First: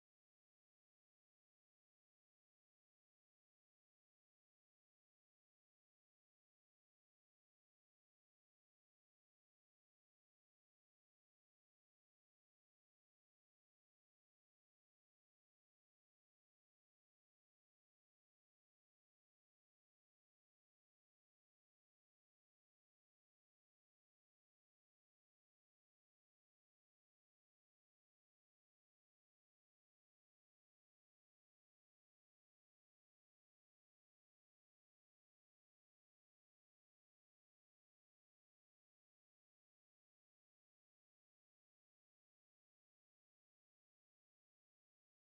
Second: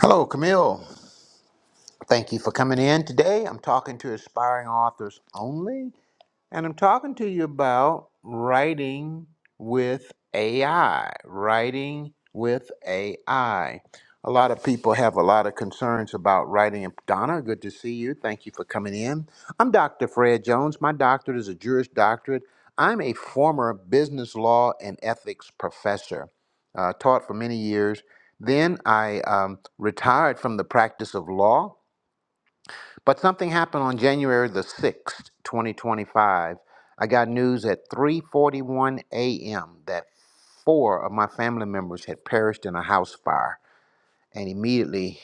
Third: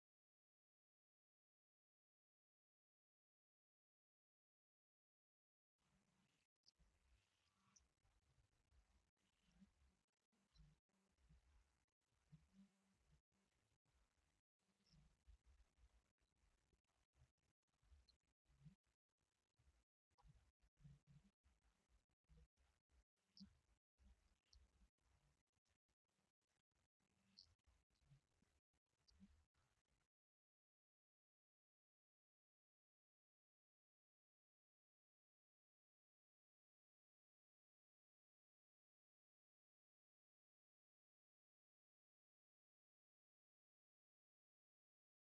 Hello, Camille. Thank you for coming in today. I'm talking to aspiring authors only. And I'm talking to you about writing with AI. Writing with AI. A lot of people have a lot of concerns about writing. And Donna, good to see you. Thank you for coming in. I'm Dr. Fred Jones. My doctorate is a Juris doctorate. I'm a former business law and ethics professor, uh, taught for many years. Then I um, retired from the practice of law but something happened on January the 6th, 2025. I got news at 3:41 a.m. that four of my family members had perished in a house fire and immediately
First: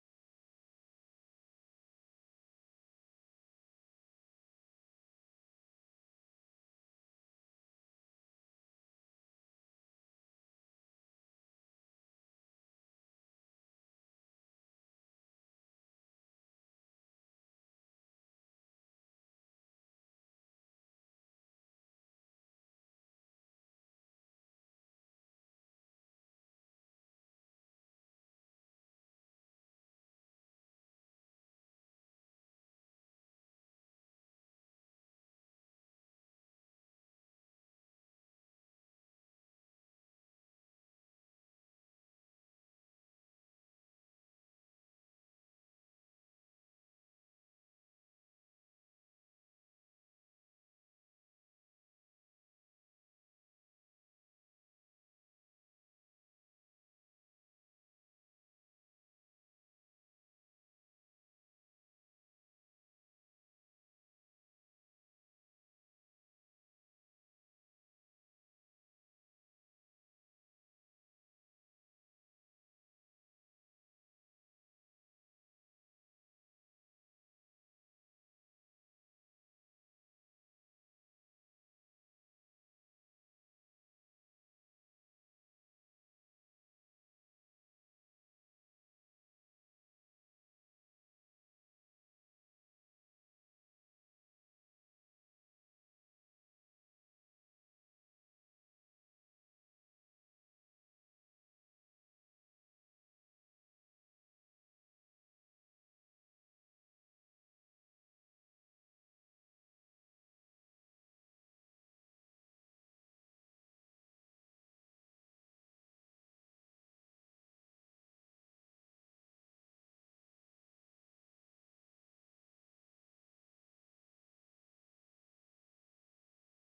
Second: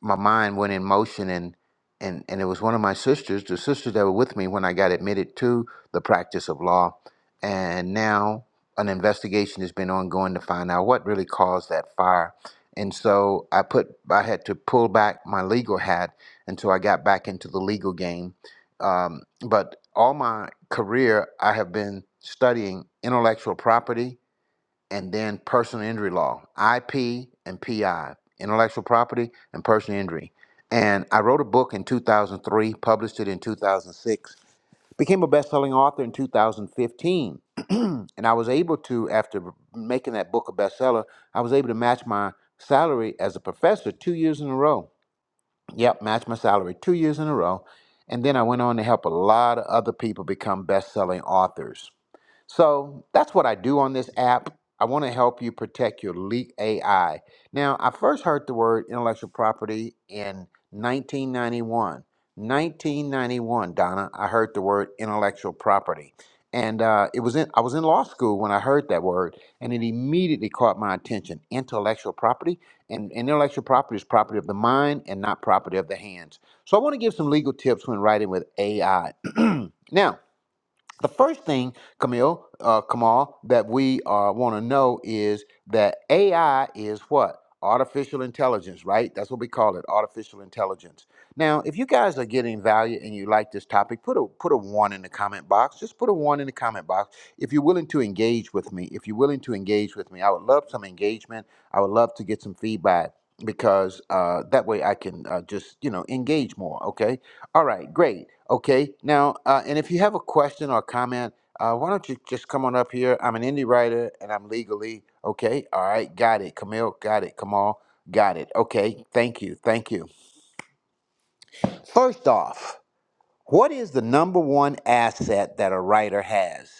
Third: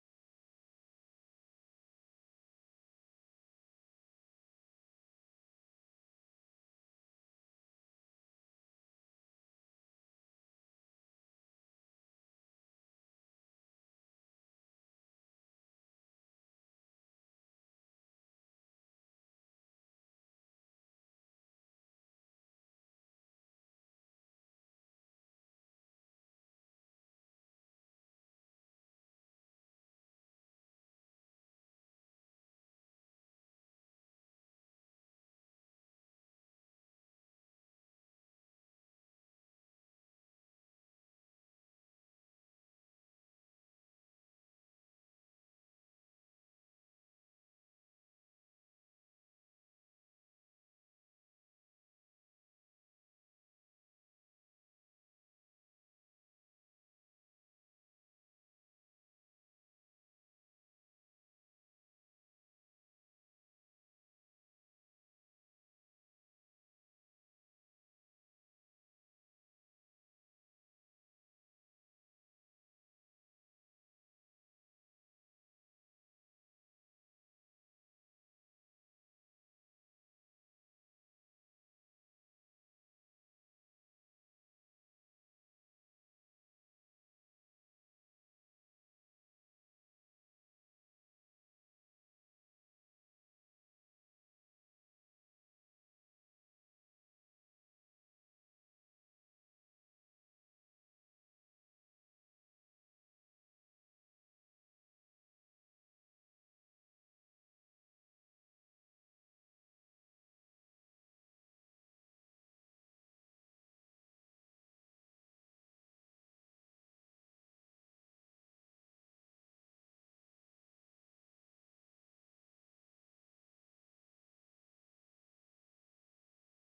my mind went in motion and and and it was one of my sisters the sisters that were with me when i got admitted to the practice of law and now an investigation has been ongoing to find out what really caused that fire and so i put i had to pull back my legal hat until i got back into the legal game um, but all my career i have been studying intellectual property and then personal injury law, IP and PI, intellectual property and personal injury. And I wrote a book in 2003, published it in 2006, became a best-selling author in 2015. and I was able to, after making that book a bestseller, I was able to match my salary as a professor two years in a row. Yep, match my salary two years in a row. And then I went on to help a lot of other people become best-selling authors. So that's what I do on this app. I want to help you protect your leak AI. Now, I first heard the word intellectual property in 1991. 1991, Donna, I heard the word intellectual property. And uh, it was in, I was in law school when I heard that word, and it immediately caught my attention. Intellectual property, and intellectual property is property of the mind and not property of the hands. So I want to give some legal tips when writing with AI. now, the first thing, Camille, uh, Kamal, that we uh, want to know is that AI is what? Artificial intelligence, right? That's what we call it, artificial intelligence. Now, if you guys are getting value and you like this topic, put a put a one in the comment box. Just put a one in the comment box. If you're willing to engage with me, if you're willing to engage with me, I would love some engagement. I would love to get some feedback because uh, that way I can uh, just you know engage more. Okay, all right, great. Okay, now, uh, and if you have a question or comment, uh, why don't you just come on up here? I'm an indie writer and I'm legally okay. All right, got it. Camille, got it. Kamal, got it. Okay, thank you. Thank you. First off, what is the number one asset that a writer has?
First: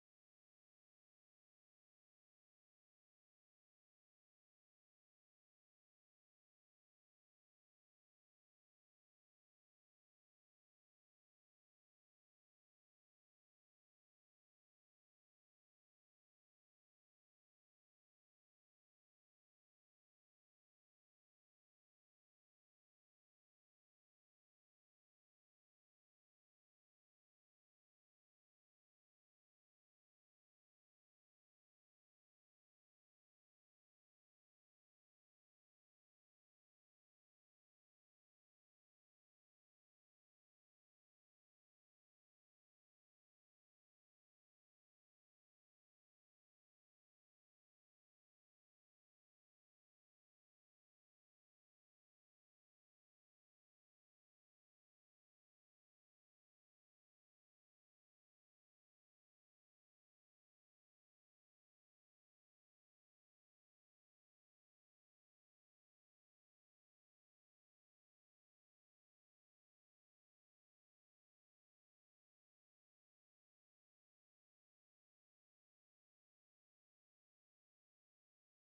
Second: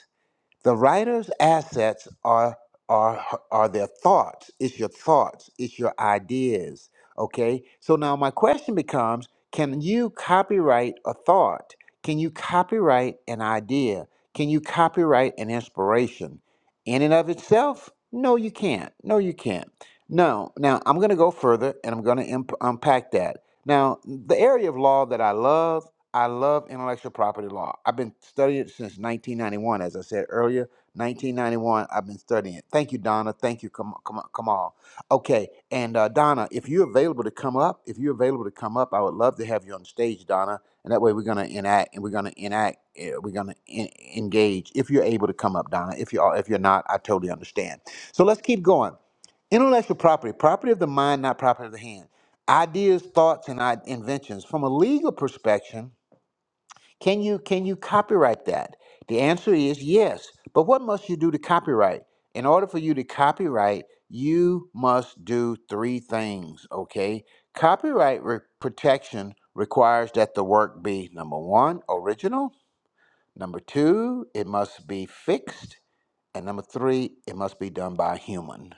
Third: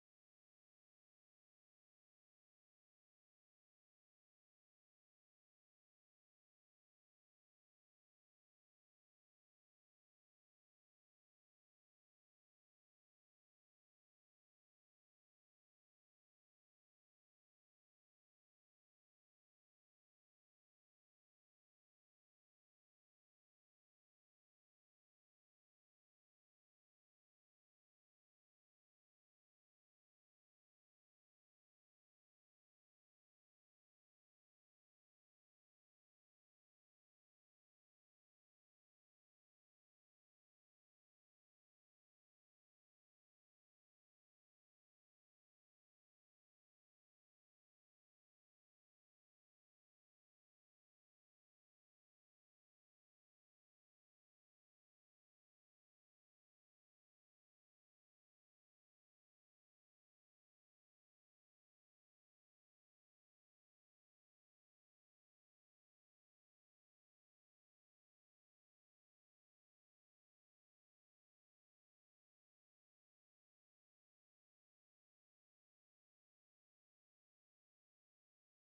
The writer's assets are are are their thoughts. It's your thoughts. It's your ideas. Okay. So now my question becomes: Can you copyright a thought? Can you copyright an idea? Can you copyright an inspiration? In and of itself, no, you can't. No, you can't. No. Now I'm going to go further, and I'm going to imp- unpack that. Now, the area of law that I love I love intellectual property law. I've been studying it since 1991, as I said earlier. 1991, I've been studying it. Thank you, Donna. Thank you, Kam- Kam- Kamal. Okay, and uh, Donna, if you're available to come up, if you're available to come up, I would love to have you on stage, Donna. And that way, we're gonna enact, and we're gonna enact, eh, we're gonna en- engage. If you're able to come up, Donna. If you are, if you're not, I totally understand. So let's keep going. Intellectual property, property of the mind, not property of the hand. Ideas, thoughts, and I- inventions. From a legal perspective can you can you copyright that? The answer is yes. But what must you do to copyright? In order for you to copyright, you must do three things, okay? Copyright re- protection requires that the work be number 1, original, number 2, it must be fixed, and number 3, it must be done by a human.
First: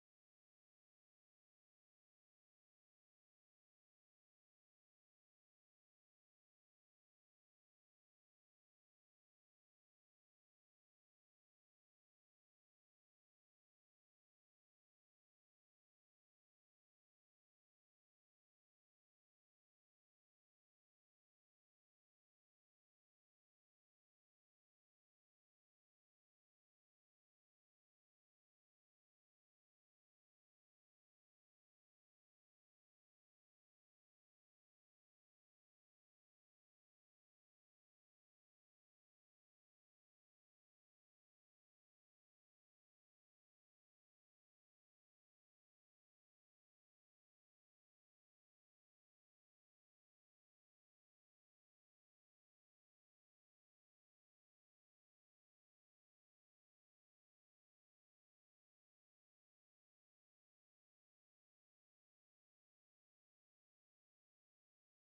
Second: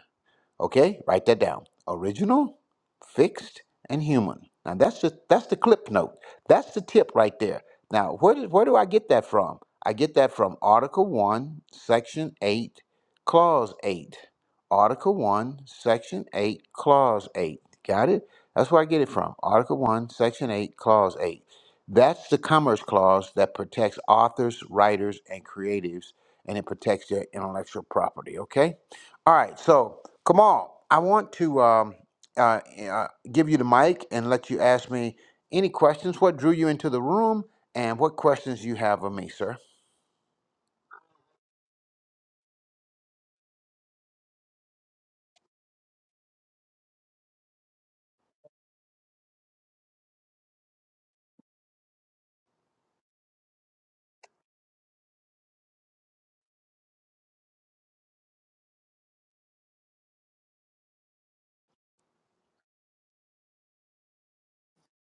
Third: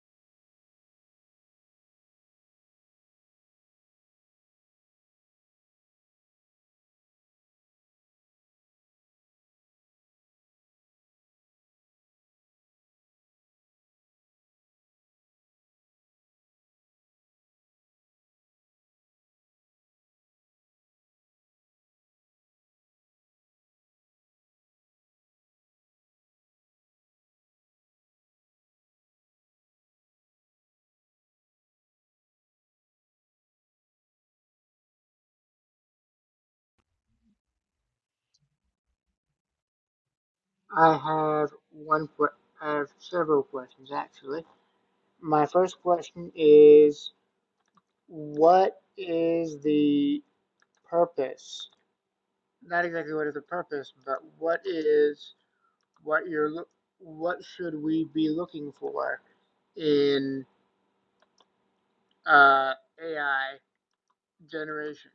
Okay, write that down. Original, fixed, and human. Now that's just that's the clip note. That's the tip right there. Now where did, where do I get that from? I get that from Article One, Section Eight, Clause Eight. Article One, Section Eight, Clause Eight. Got it? That's where I get it from. Article One, Section Eight, Clause Eight. That's the Commerce Clause that protects authors, writers, and creatives, and it protects their intellectual property. Okay. All right, so Kamal, I want to um, uh, uh, give you the mic and let you ask me any questions. What drew you into the room, and what questions you have of me, sir? I have one que- I have several questions actually. My first question is what is the purpose? Not exactly what is the purpose, but what is what you're loo- what should we be looking for in uh, AI generation?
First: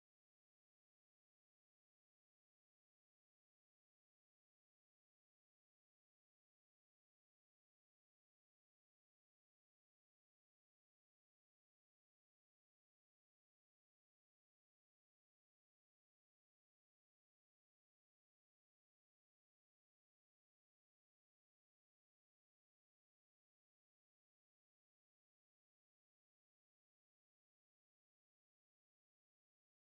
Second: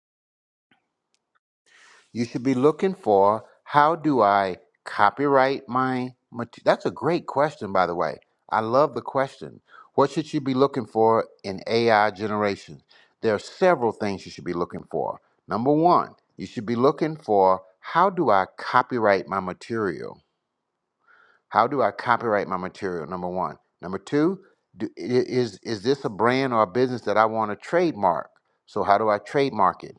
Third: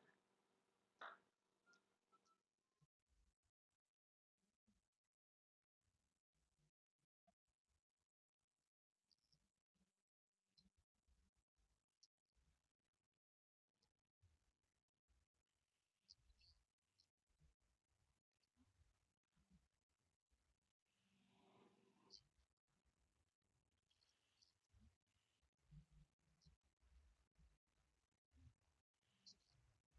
You should be looking for how do I copyright my material? That's a great question, by the way. I love the question. What should you be looking for in AI generation? There are several things you should be looking for. Number one, you should be looking for how do I copyright my material? How do I copyright my material? Number one. Number two, do, is is this a brand or a business that I want to trademark? So how do I trademark it?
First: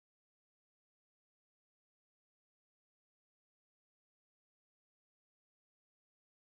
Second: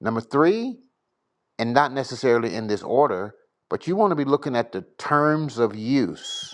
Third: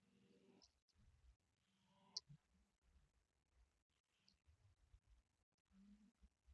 Number three, and not necessarily in this order, but you want to be looking at the terms of use.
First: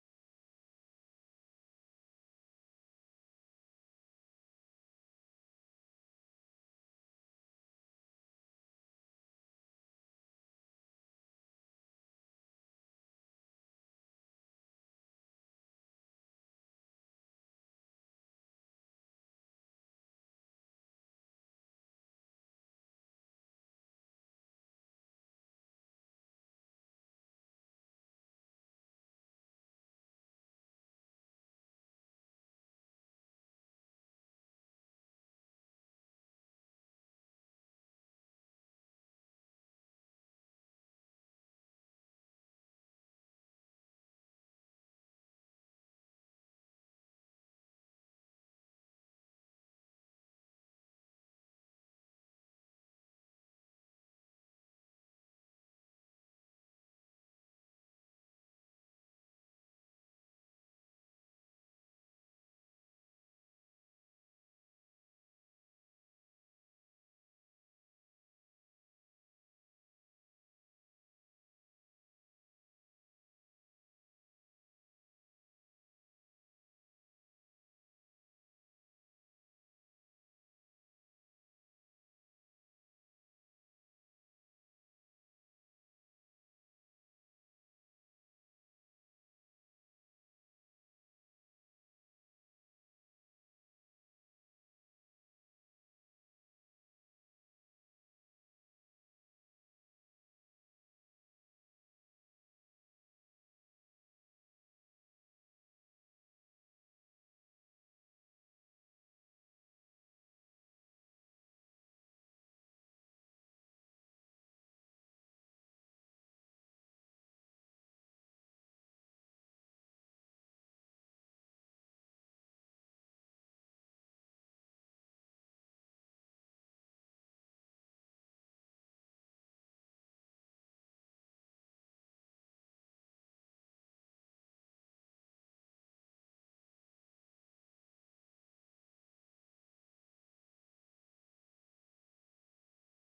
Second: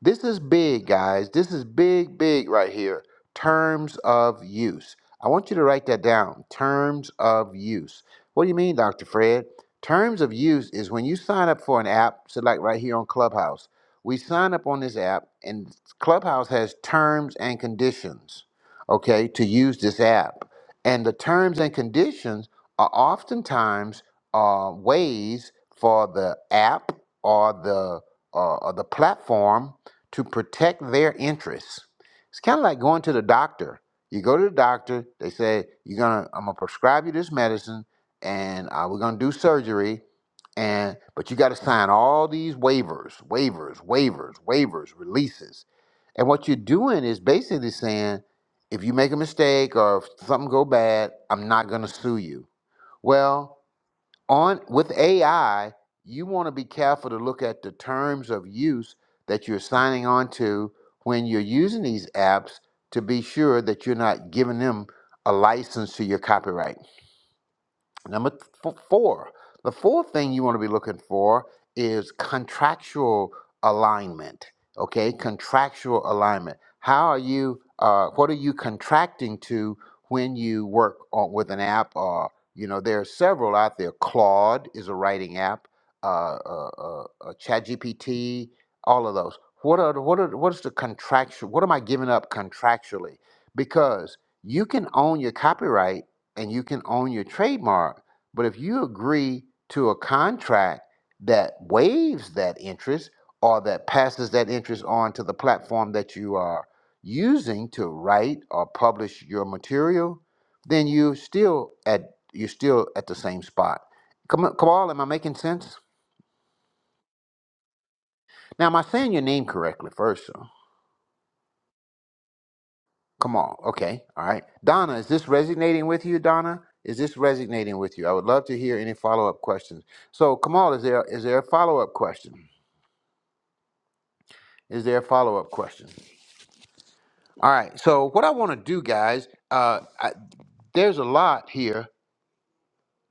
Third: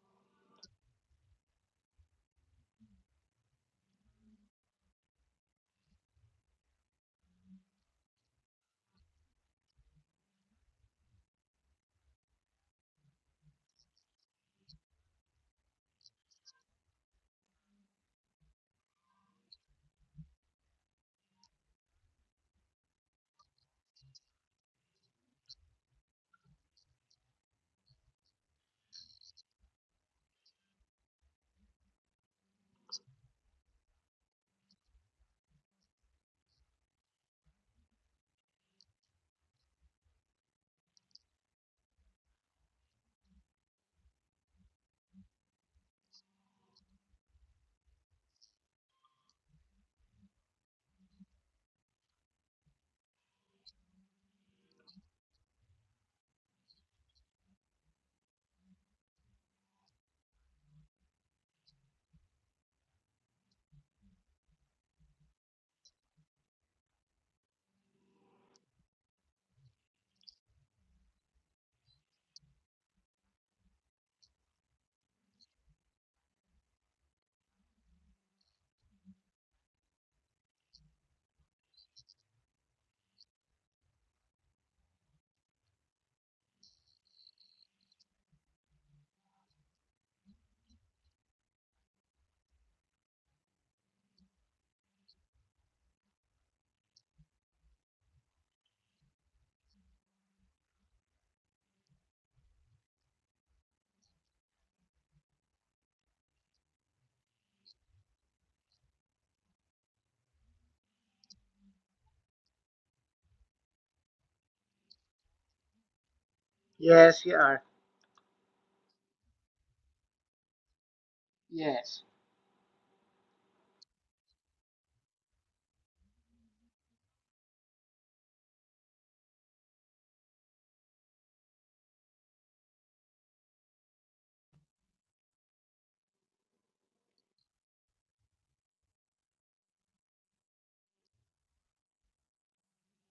This is big, guys. This is big, big right here. Terms of use. I want you to write that down. Terms of use. What do you mean, Dr. Fred? Terms of use is when you sign up for an app, so like right here on Clubhouse, we sign up on this app, and Clubhouse has terms and conditions, okay, to use this app. And the terms and conditions are oftentimes uh, ways for the app or the uh, or the platform to protect their interests. It's kind of like going to the doctor. You go to the doctor, they say, You're gonna I'm gonna prescribe you this medicine and uh, we're gonna do surgery, and but you gotta sign all these waivers, waivers, waivers, waivers, releases. And what you're doing is basically saying, if you make a mistake or if something go bad, I'm not gonna sue you. Well, on with AI, you want to be careful to look at the terms of use that you're signing on to when you're using these apps to be sure that you're not giving them a license to your copyright. Number th- four, the fourth thing you want to be looking for is contractual alignment. Okay, contractual alignment. How are you? Uh, what are you contracting to when you work on with an app? Or you know, there are several out there. Claude is a writing app. Uh, uh, uh, uh, ChatGPT, all of those. What are the- what are what is the contractual? What am I giving up contractually? Because you can own your copyright and you can own your trademark but if you agree to a contract that waives that interest or that passes that interest on to the platform that you are using to write or publish your material, then you still at you're still at the same spot. Come on, Kamal, am I making sense? Yes, you are. Now, am I saying your name correctly first? Sir? Yes. Come on, okay, all right. Donna, is this resonating with you, Donna? Is this resonating with you? I would love to hear any follow up questions. So, Kamal, is there is there a follow up question? Is there a follow up question? All right. So what I want to do, guys, uh, I, there's a lot here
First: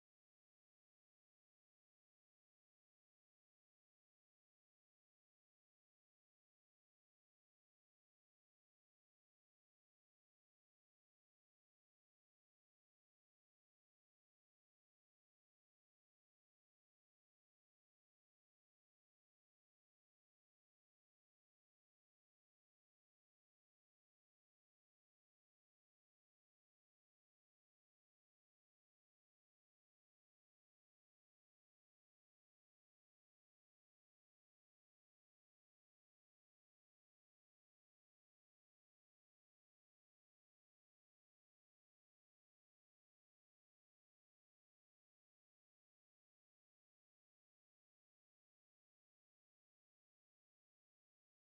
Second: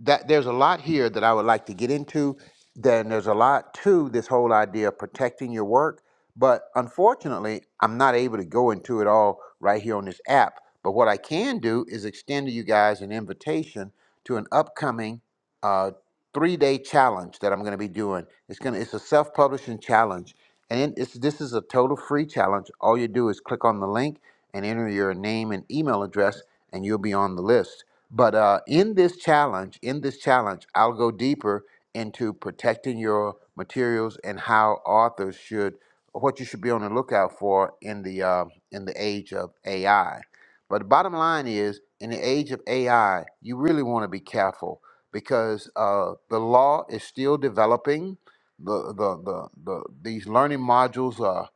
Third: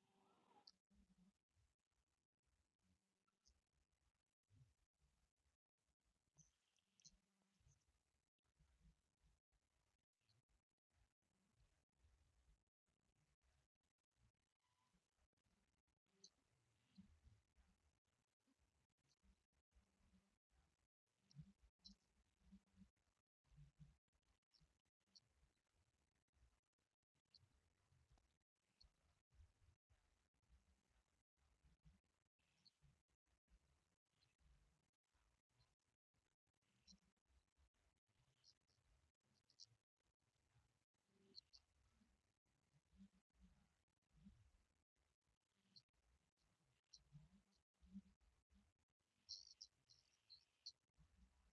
that there's a lot here that I would like to get into. Then there's a lot to this whole idea of protecting your work. But unfortunately, I'm not able to go into it all right here on this app. But what I can do is extend to you guys an invitation to an upcoming uh, three-day challenge that I'm going to be doing. It's gonna it's a self-publishing challenge, and it's this is a total free challenge. All you do is click on the link and enter your name and email address, and you'll be on the list. But uh, in this challenge, in this challenge, I'll go deeper into protecting your materials and how authors should, what you should be on the lookout for in the uh, in the age of AI. But the bottom line is, in the age of AI, you really want to be careful because uh, the law is still developing. The, the the the these learning modules are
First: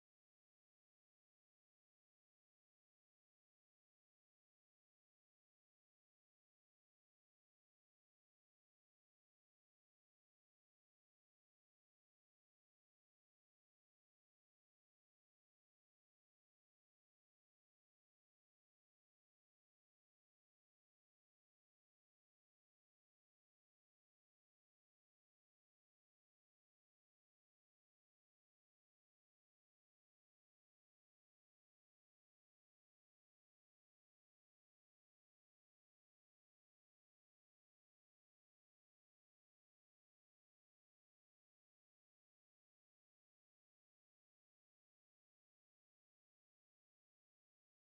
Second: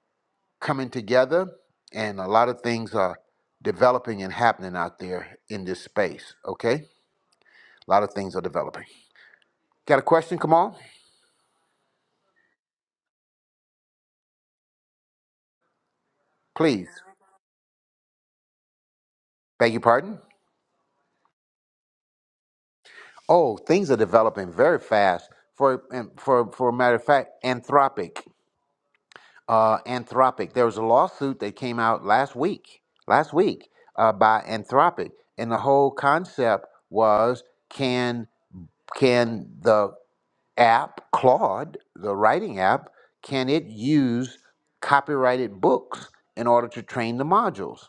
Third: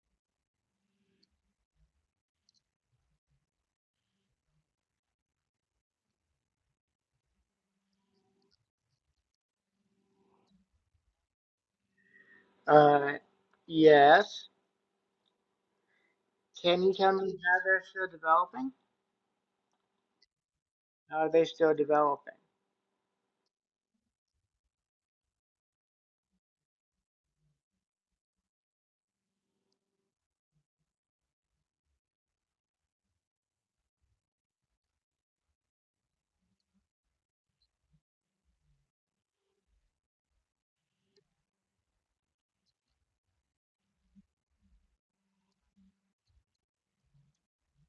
coming together, and a lot of things are developing and happening out there in this space. Okay. A lot of things are developing. Got a question, Kamal? Uh, yes. Can Please. you tell me how they're still developing? Beg your pardon? are they still developing? Oh, things are developing very fast. For and for for a matter of fact, Anthropic. Uh, Anthropic. There was a lawsuit that came out last week. Last week, uh, by Anthropic, and the whole concept was can can the app Claude, the writing app, can it use copyrighted books in order to train the modules?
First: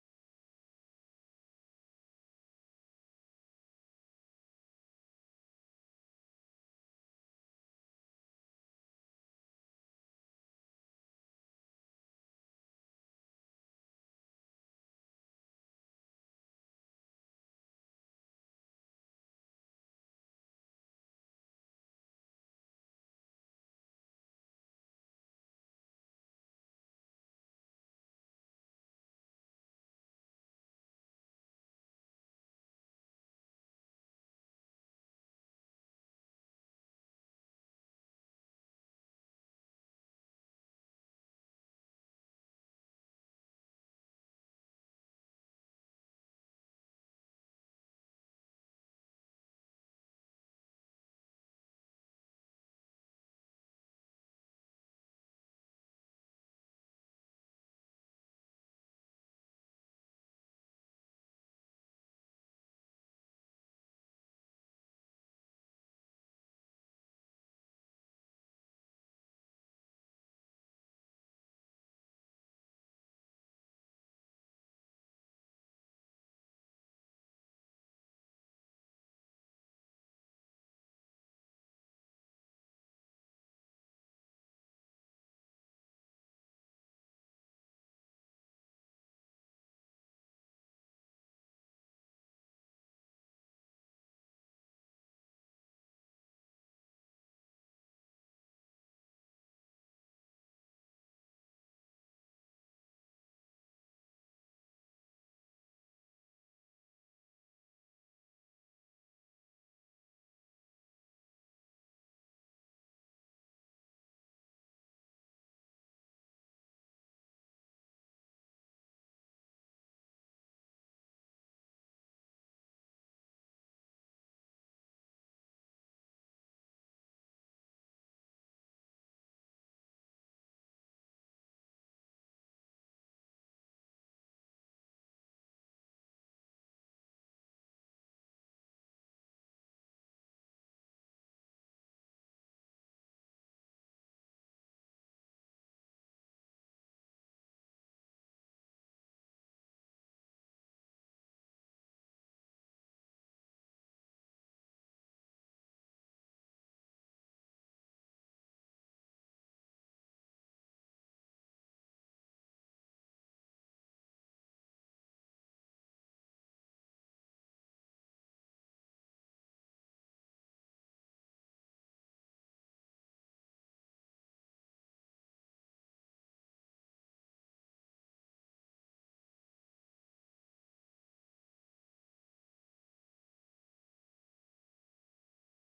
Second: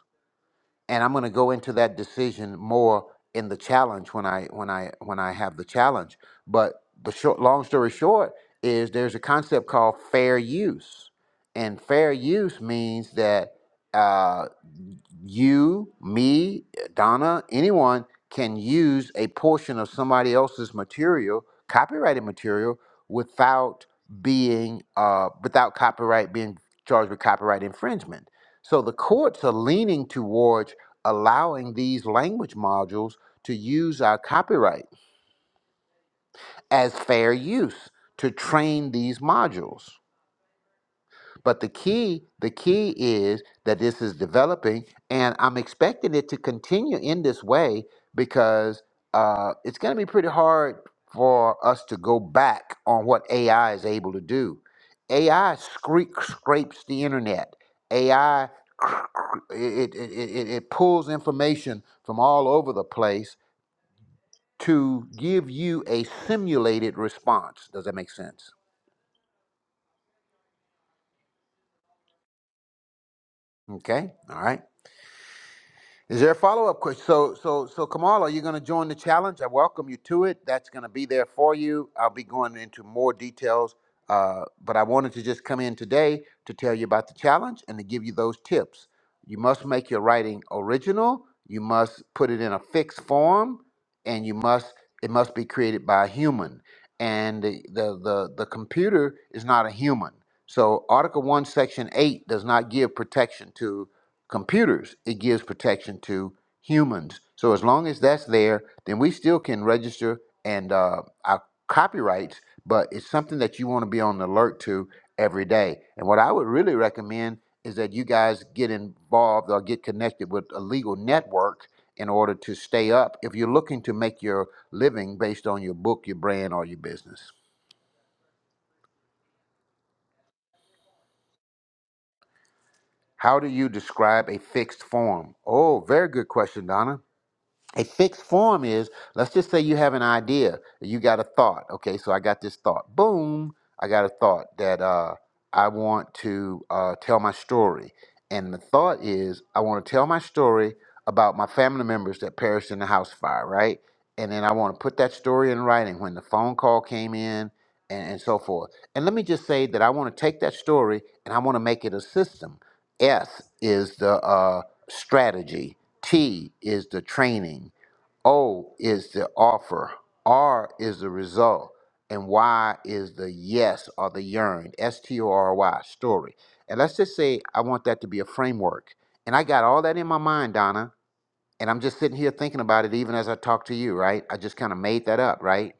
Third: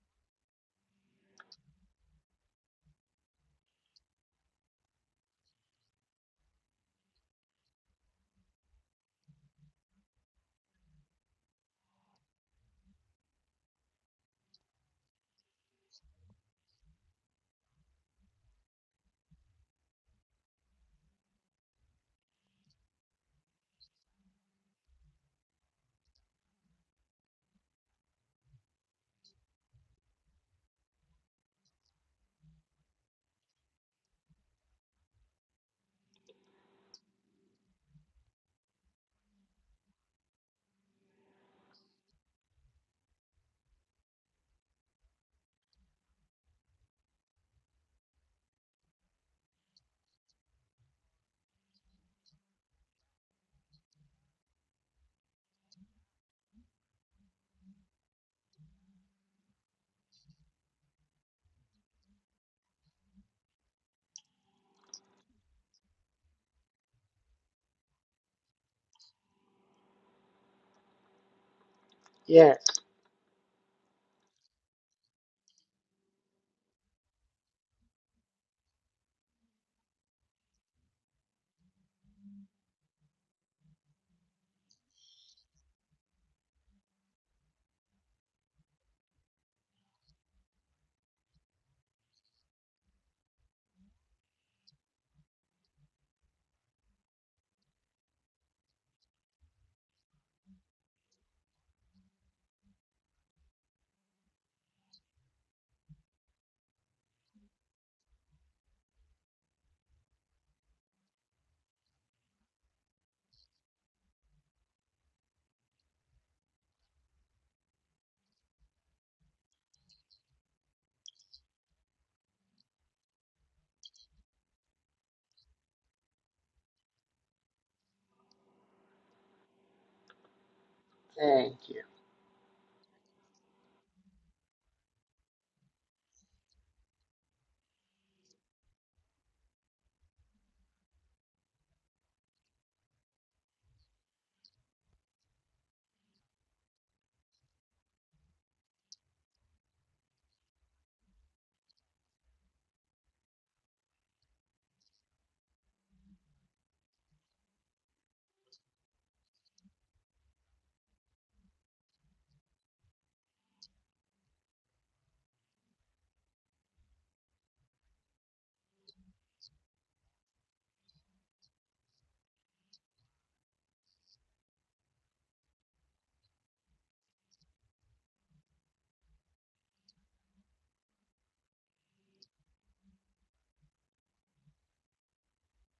and I'm going to go into that decision more in the challenge when I when I when I have the challenge. But the short, long story short is there's a concept called fair use, and fair use means that uh, you, me, Donna, anyone can use a portion of somebody else's material, copyrighted material, without being uh, without copyright being charged with copyright infringement. So the courts are leaning towards allowing these language modules to use our copyright as fair use to train these modules. But the key, the key is that this is developing, and I'm expecting it to continue in this way because uh, it's going to be pretty hard for us to go back on what AI is able to do. AI scre- scrapes the internet. AI cr- cr- it, it, it, it it pulls information from all over the place to give you a simulated response. Does that make sense? Yes. Okay, all right. Is there a follow-up question? So, so, so, Kamal, are you going to join the challenge? I welcome you to it. That's going to be there for you. I'll be going into more details, uh, but I wanted to just come in today to tell you about the challenge and to give you those tips. You must make your writing original. You must put it in a fixed form, and you must it must be created by a human. And the the the, the computer is not a human. So, Article One, Section Eight does not give protection to computers, it gives protection to humans. So as long as that's there, then we still can register and uh, our copyrights. But it's something that you want to be on alert to every day. And what I would really recommend is that you guys get involved or get connected with a legal network in order to stay up if you're looking to make your living based on your book, your brand, or your business. Thank you. How do you describe a fixed form? Oh, very good question, Donna. A fixed form is let's just say you have an idea, you got a thought. Okay, so I got this thought. Boom, I got a thought that uh, I want to uh, tell my story. And the thought is I want to tell my story about my family members that perished in the house fire, right? And then I want to put that story in writing when the phone call came in and, and so forth. And let me just say that I want to take that story and I want to make it a system. S is the uh, strategy T is the training, O is the offer, R is the result, and Y is the yes or the yearn, S T O R Y, story. And let's just say I want that to be a framework. And I got all that in my mind, Donna, and I'm just sitting here thinking about it even as I talk to you, right? I just kind of made that up, right?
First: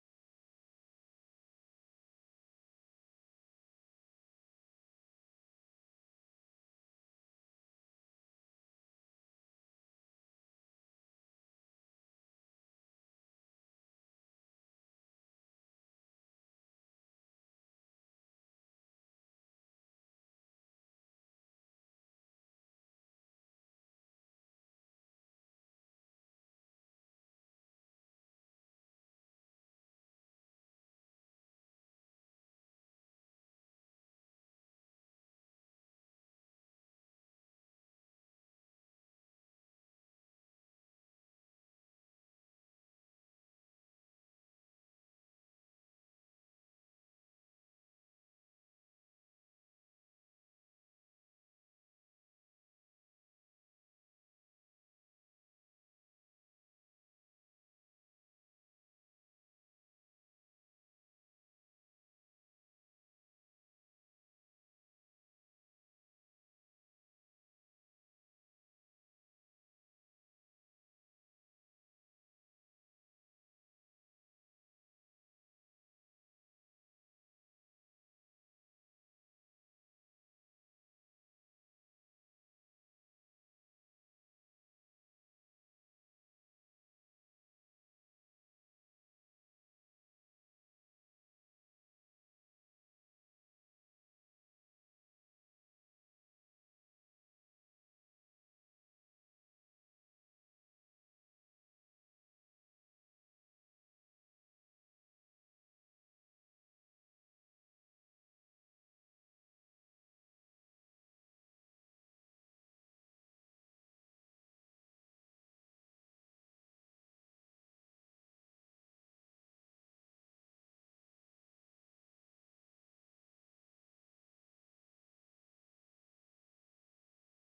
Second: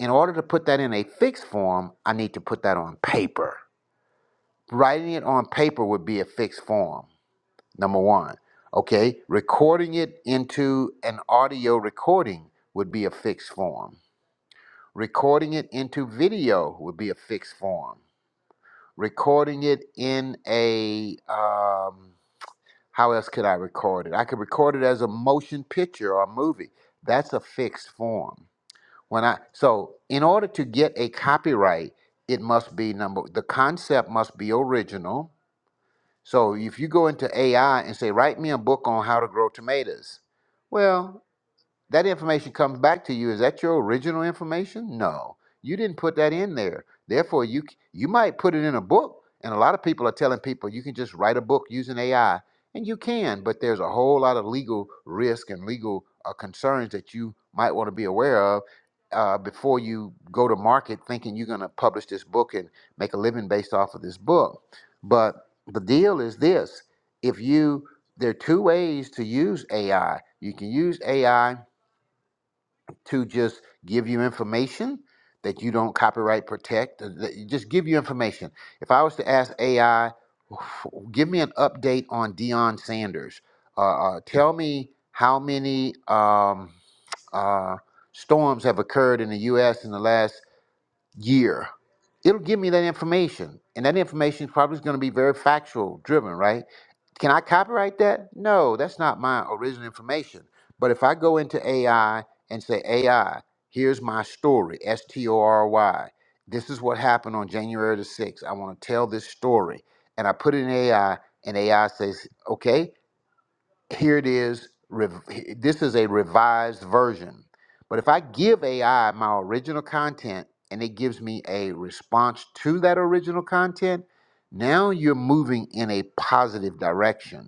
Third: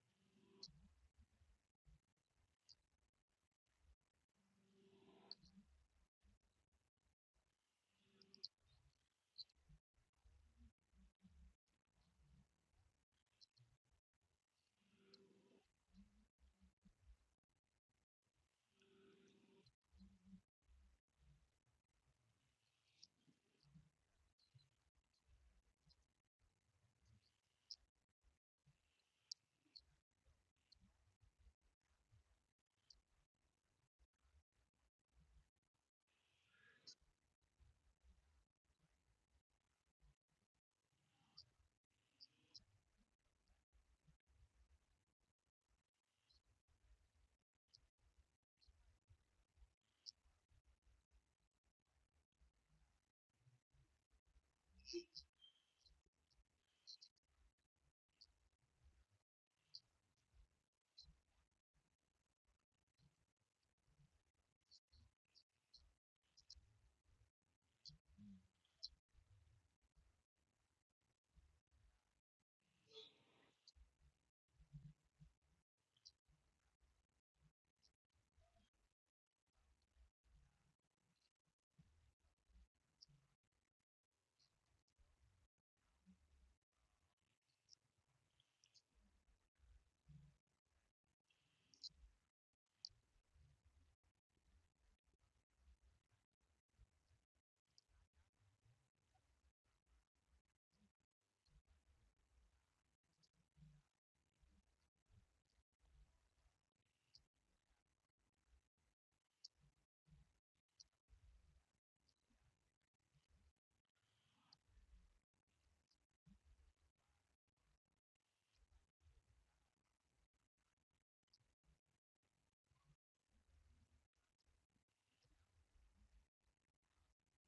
In order to put that in a fixed form, I need to put that on paper. Writing it on paper would be a fixed form. Number one, okay, recording it into an audio recording would be a fixed form. Recording it into video would be a fixed form. Recording it in a, um, how else could I record it? I could record it as a motion picture or a movie. That's a fixed form. When I so in order to get a copyright, it must be number the concept must be original so if you go into AI and say, write me a book on how to grow tomatoes, well, that information comes back to you. Is that your original information? No, you didn't put that in there. Therefore, you c- you might put it in a book, and a lot of people are telling people you can just write a book using AI, and you can, but there's a whole lot of legal risk and legal uh, concerns that you might want to be aware of. Uh, before you go to market thinking you're going to publish this book and make a living based off of this book. But the deal is this if you, there are two ways to use AI. You can use AI to just give you information that you don't copyright protect. uh, that- Just give you information. If I was to ask AI, give me an update on Deion Sanders. Uh, uh, tell me how many um, uh, storms have occurred in the U.S. in the last year. It'll give me that information, and that information is probably going to be very factual driven, right? Can I copyright that? No, that's not my original information. But if I go into AI and say, AI, here's my story, S T O R Y. This is what happened on January the 6th. I want to tell this story. And I put it in AI, and AI says, okay, here it is. rev- This is a revised version. But if I give AI my original content and it gives me a response to that original content, now you're moving in a positive direction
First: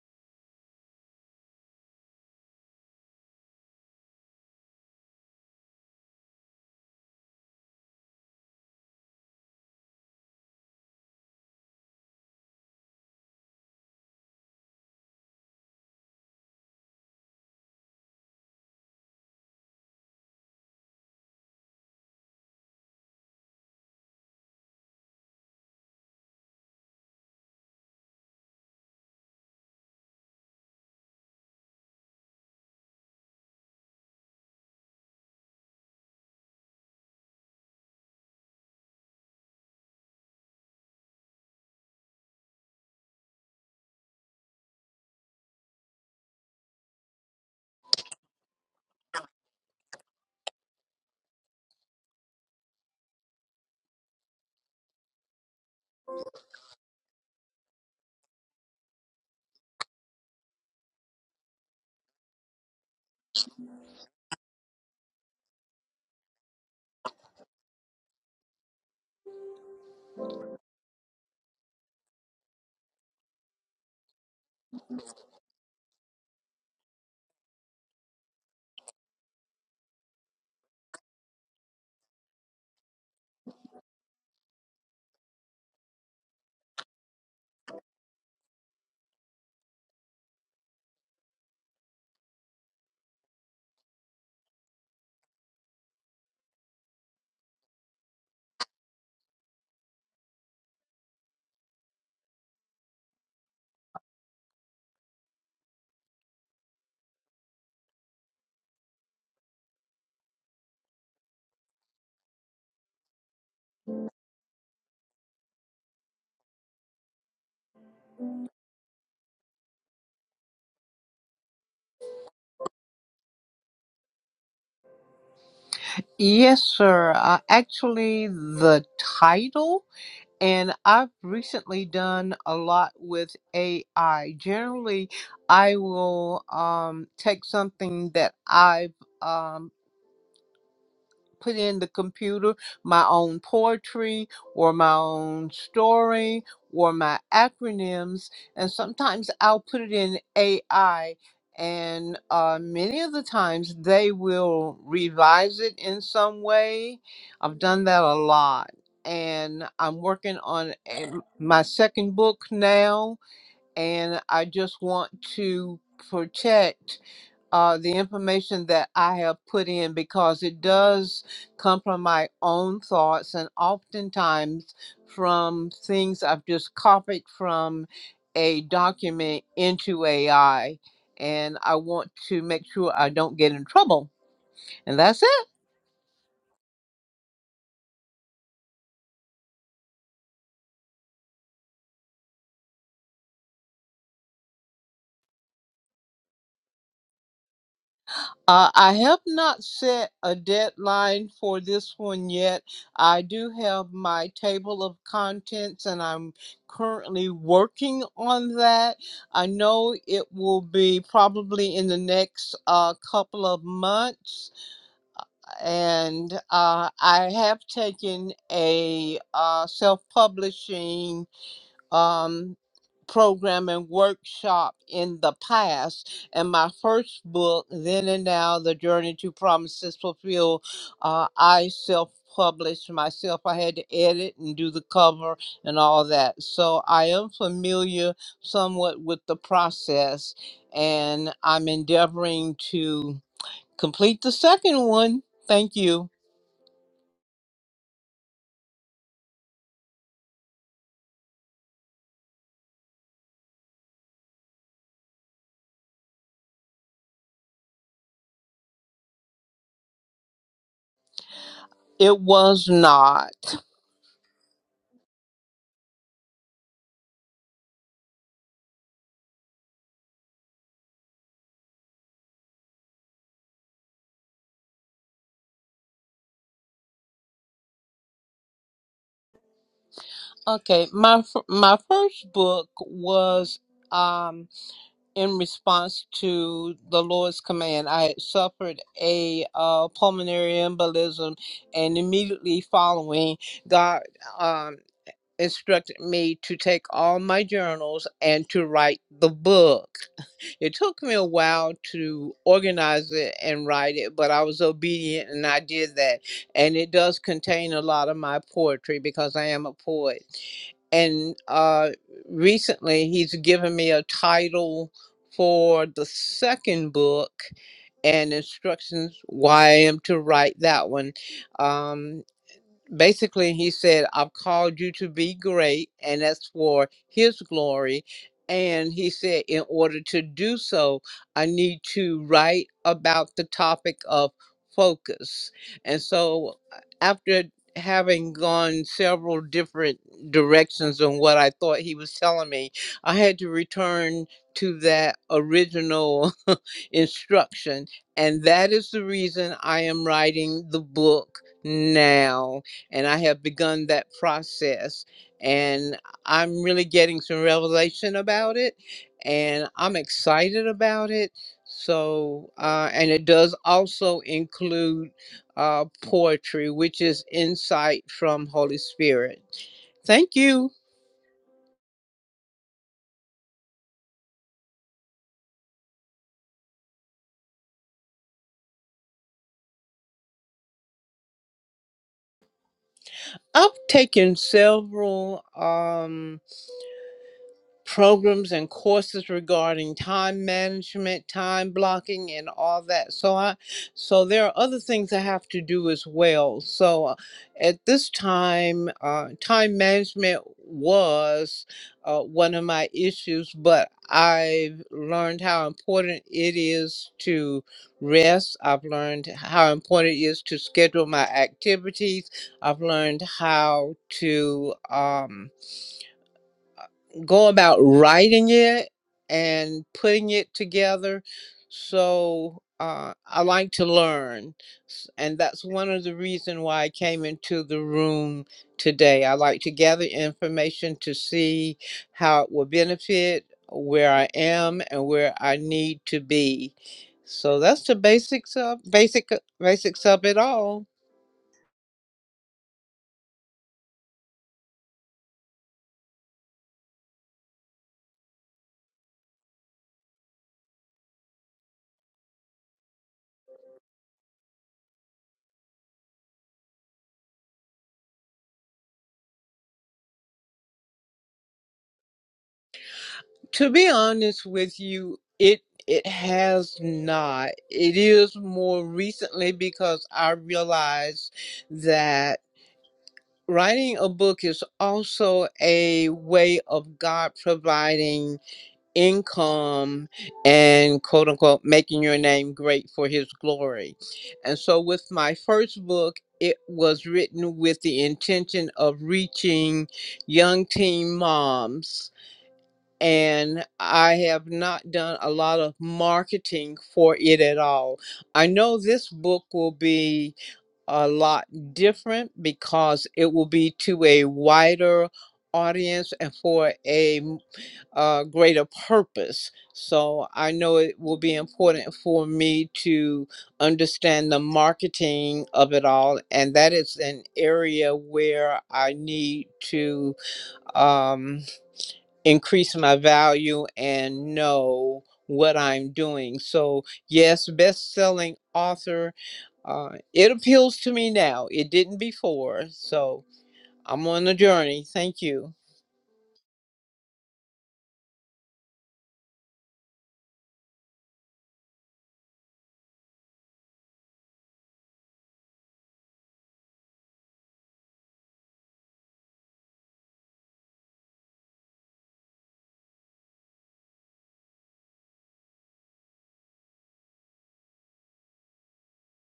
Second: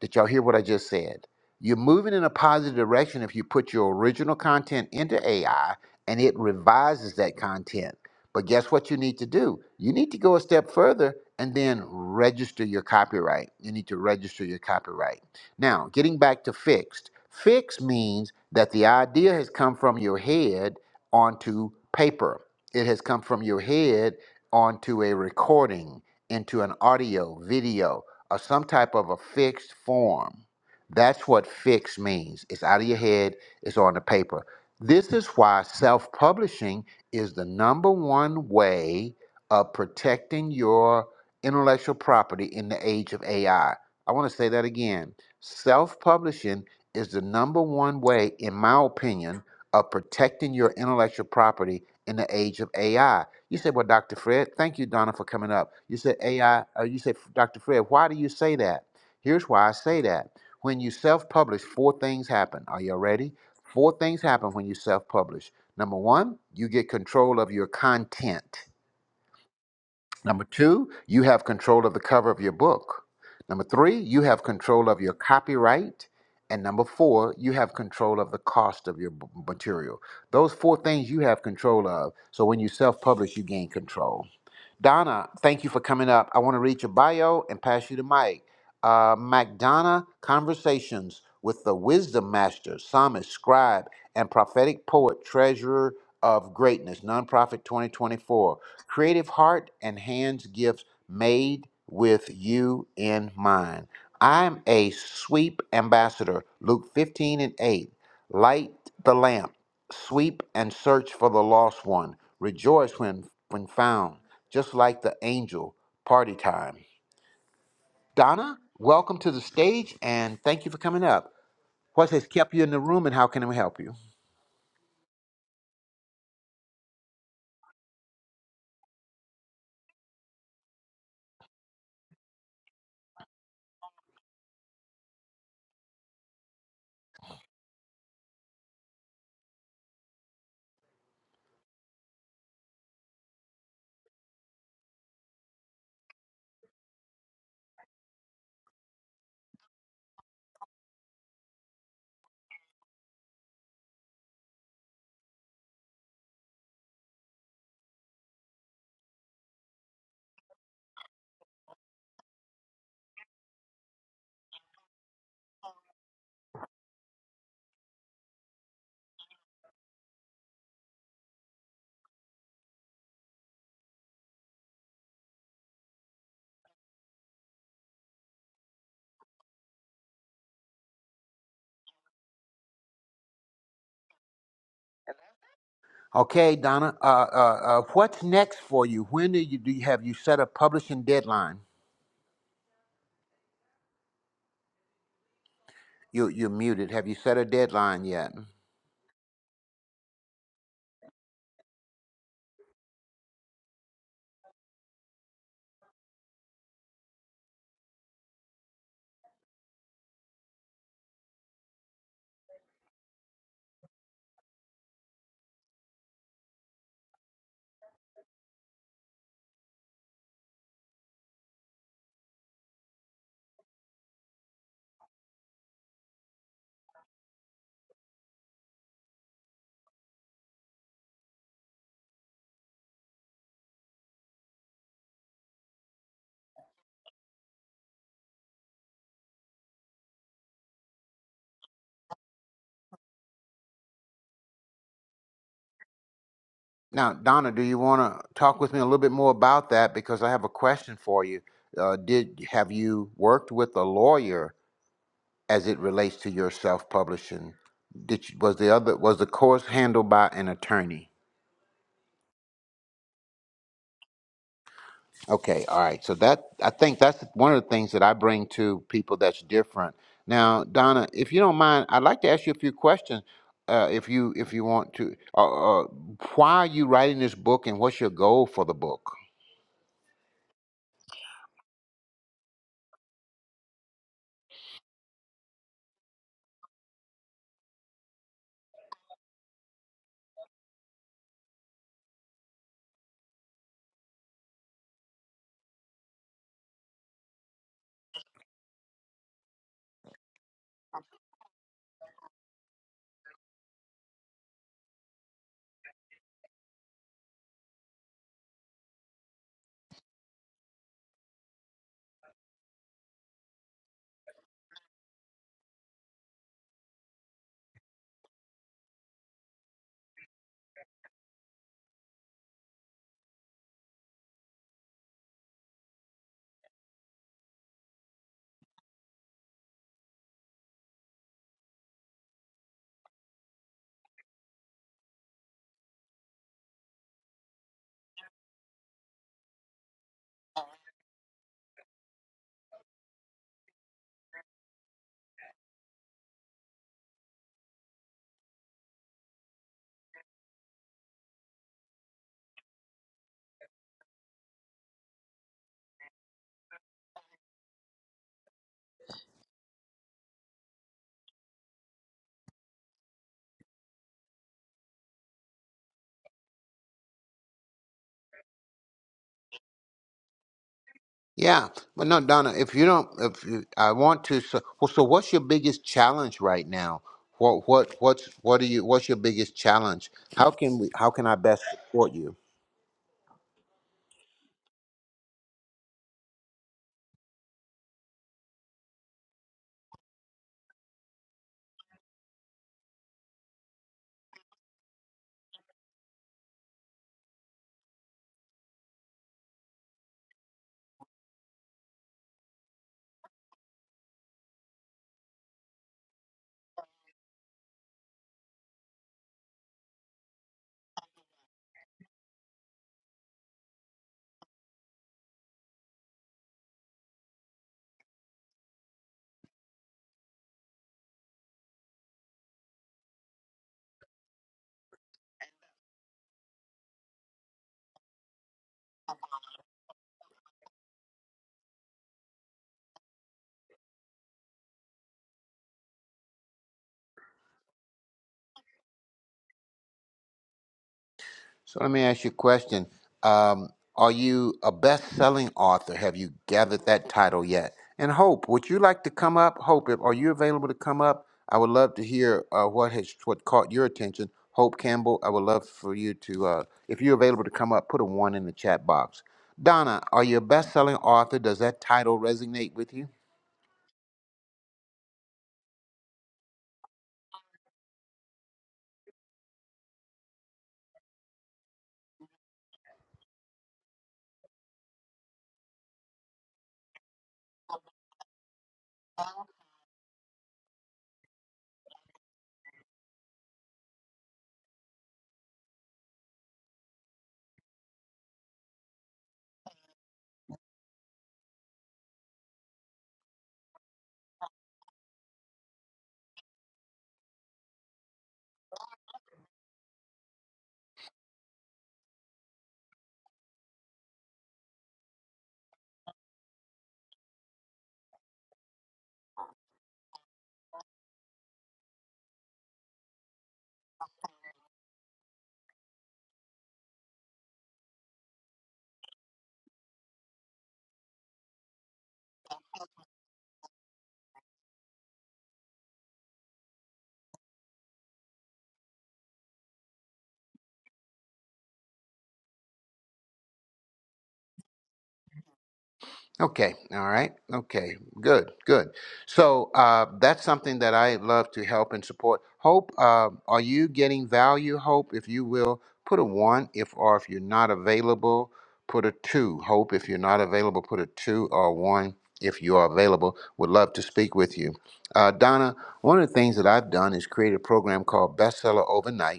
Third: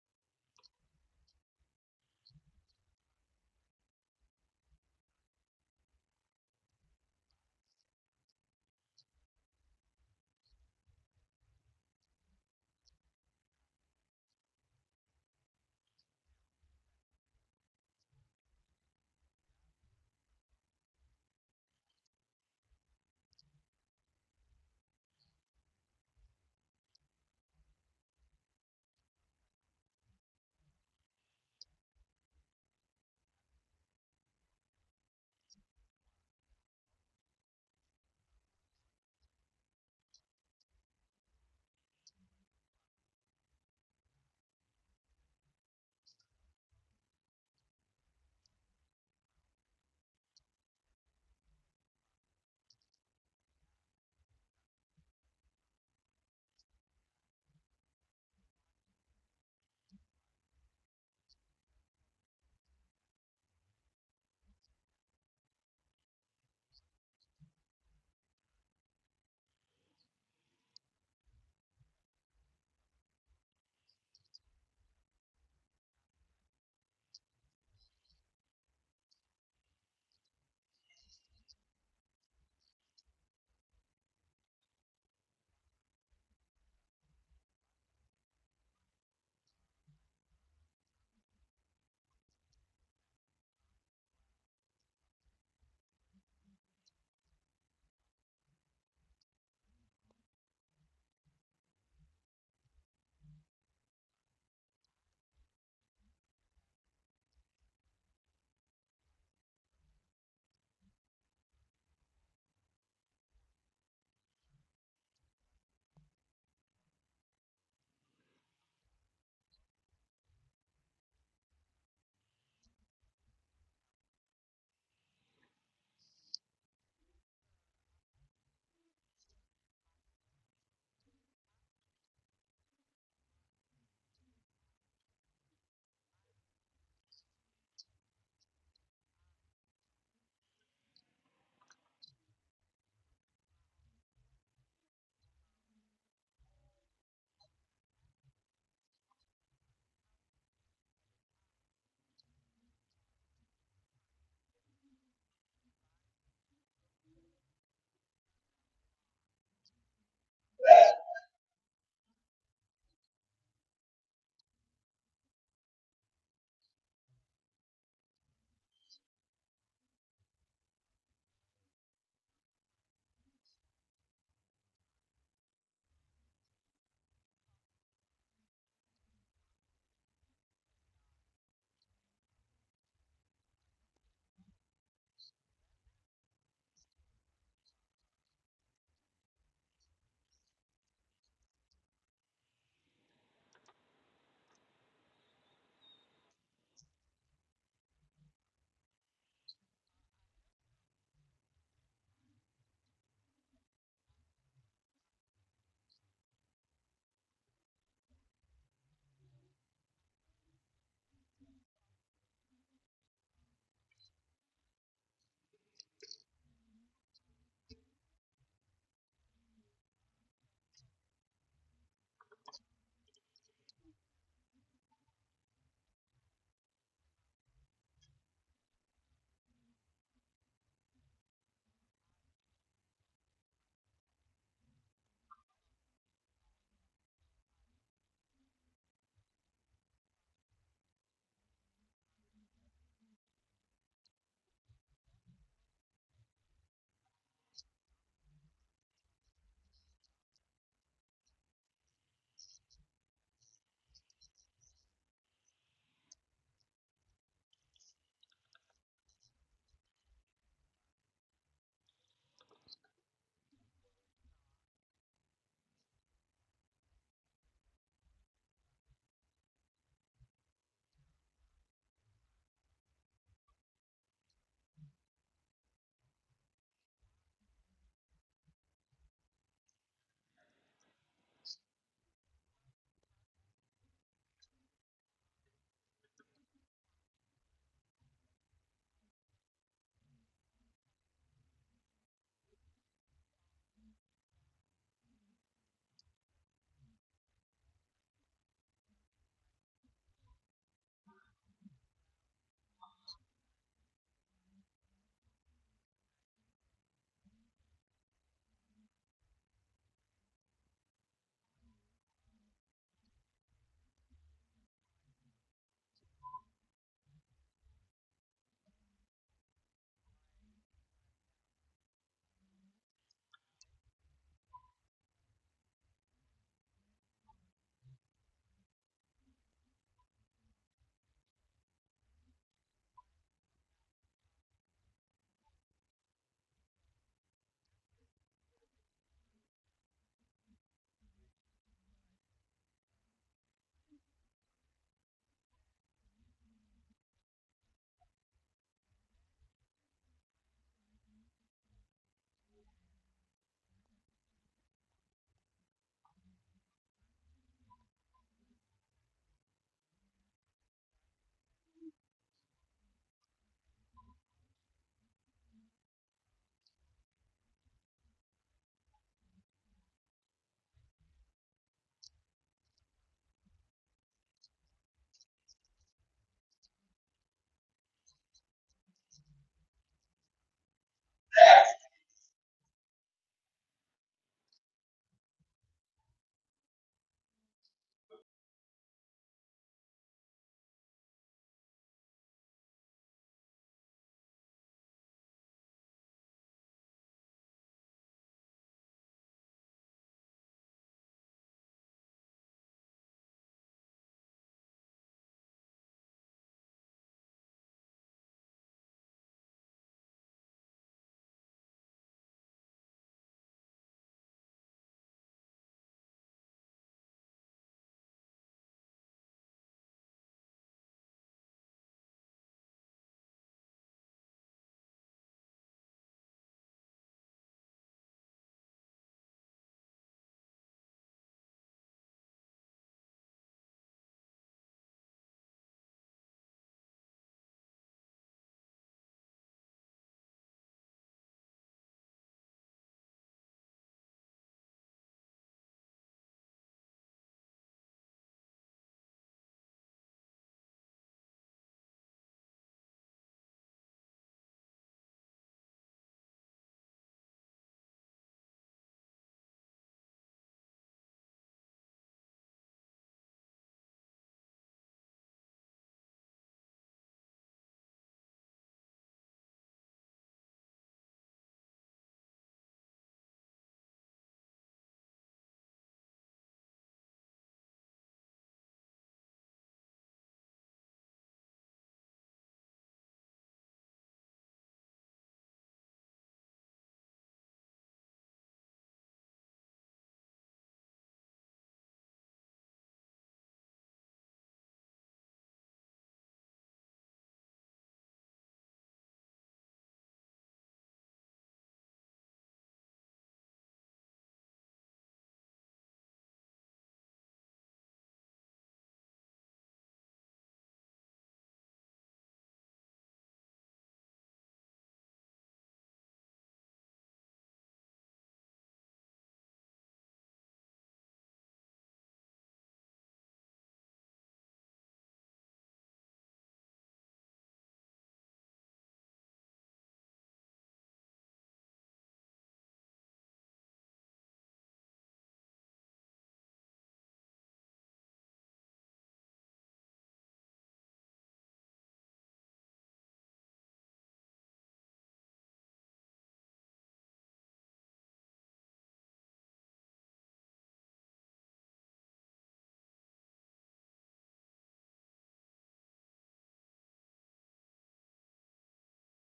did y'all hear what I just said? You're moving in a positive direction if you put your original content into AI and it revises that content. But guess what you need to do? You need to go a step further and then register your copyright. You need to register your copyright. Now, getting back to fixed, fixed means that the idea has come from your head onto paper, it has come from your head onto a recording, into an audio, video or some type of a fixed form. That's what fixed means. It's out of your head, it's on the paper. This is why self publishing is the number one way of protecting your intellectual property in the age of AI. I I want to say that again. Self publishing is the number one way, in my opinion, of protecting your intellectual property in the age of AI you said, well, Dr. Fred, thank you, Donna, for coming up. You said, AI, uh, you said, Dr. Fred, why do you say that? Here's why I say that. When you self publish, four things happen. Are you ready? Four things happen when you self publish. Number one, you get control of your content. Number two, you have control of the cover of your book. Number three, you have control of your copyright. And number four, you have control of the cost of your b- material. Those four things you have control of. So when you self publish, you gain control. Donna, thank you for coming up. I want to read your bio and pass you the mic. Uh, MacDonna Conversations with the Wisdom Master, Psalmist, Scribe, and Prophetic Poet, Treasurer of Greatness, Nonprofit 2024. Creative Heart and Hands Gifts Made with You in Mind. I'm a sweep ambassador, Luke 15 and 8. Light the lamp sweep and search for the lost one. Rejoice when when found, just like the angel. Party time. Donna, welcome to the stage and thank you for coming up. What has kept you in the room and how can we help you? Yes, sir. Uh, actually, the title, and I've recently done a lot with AI. Generally, I will um, take something that I've um, put in the computer my own poetry or my own story or my acronyms and sometimes i'll put it in ai and uh, many of the times they will revise it in some way i've done that a lot and i'm working on a- my second book now and i just want to protect uh, the information that I have put in because it does come from my own thoughts and oftentimes from things I've just copied from a document into AI. And I want to make sure I don't get in trouble. And that's it. Okay, Donna, uh, uh, uh, what's next for you? When do you, do you have you set a publishing deadline? You, you're muted. Have you set a deadline yet? Uh, I have not set a deadline for this one yet. I do have my table of contents and I'm currently working on that. I know it will be probably in the next uh, couple of months. And uh, I have taken a uh, self publishing. Um, program and workshop in the past. And my first book, Then and Now The Journey to Promises Fulfilled, uh, I self published myself. I had to edit and do the cover and all that. So I am familiar somewhat with the process and I'm endeavoring to complete the second one. Thank you. Now, Donna, do you want to talk with me a little bit more about that? Because I have a question for you. Uh, did have you worked with a lawyer as it relates to your self-publishing? Did you, was the other was the course handled by an attorney? It was not. Okay, all right. So that I think that's one of the things that I bring to people that's different. Now, Donna, if you don't mind, I'd like to ask you a few questions. Uh, if you if you want to, uh, uh, why are you writing this book, and what's your goal for the book? Okay, my f- my first book was um in response to the Lord's command. I had suffered a uh, pulmonary embolism, and immediately following, God um instructed me to take all my journals and to write the book. It took me a while to organize it and write it, but I was obedient and I did that. And it does contain a lot of my poetry because I am a poet. And uh, recently, he's given me a title for the second book and instructions why I am to write that one. Um, basically he said i've called you to be great and that's for his glory and he said in order to do so i need to write about the topic of focus and so uh, after having gone several different directions on what i thought he was telling me i had to return to that original instruction and that is the reason i am writing the book now and I have begun that process. And I'm really getting some revelation about it, and I'm excited about it. So, uh, and it does also include uh, poetry, which is insight from Holy Spirit. Thank you. Yeah, but no, Donna, if you don't, if you, I want to, so, well, so what's your biggest challenge right now? What what what's what are you? What's your biggest challenge? How can we? How can I best support you? I've taken several. Um, programs and courses regarding time management, time blocking, and all that. So I, so there are other things I have to do as well. So uh, at this time, uh, time management was uh, one of my issues, but I've learned how important it is to rest. I've learned how important it is to schedule my activities. I've learned how to. Um, go about writing it and putting it together. So uh, I like to learn, S- and that's one of the reason why I came into the room today. I like to gather information to see how it will benefit where I am and where I need to be. So that's the basics of basic basics of it all. So let me ask you a question. Um, are you a best selling author? Have you gathered that title yet? And Hope, would you like to come up? Hope, if, are you available to come up? I would love to hear uh, what has what caught your attention. Hope Campbell, I would love for you to, uh, if you're available to come up, put a one in the chat box. Donna, are you a best selling author? Does that title resonate with you? To be honest with you, it it has not. It is more recently because I realized that writing a book is also a way of God providing income and quote unquote making your name great for his glory. And so with my first book, it was written with the intention of reaching young teen moms and I have not done a lot of marketing for it at all. I know this book will be a lot different because it will be to a wider audience and for a m- uh, greater purpose. So I know it will be important for me to understand the marketing of it all, and that is an area where I need to. Um, increase my value and know what I'm doing. So, yes, best selling author. Uh, it appeals to me now. It didn't before. So, I'm on a journey. Thank you. Okay, all right. Okay, good, good. So uh, that's something that I love to help and support. Hope, uh, are you getting value? Hope, if you will, put a one. If or if you're not available, put a two. Hope, if you're not available, put a two or a one. If you are available, would love to speak with you. Uh, Donna, one of the things that I've done is create a program called Bestseller Overnight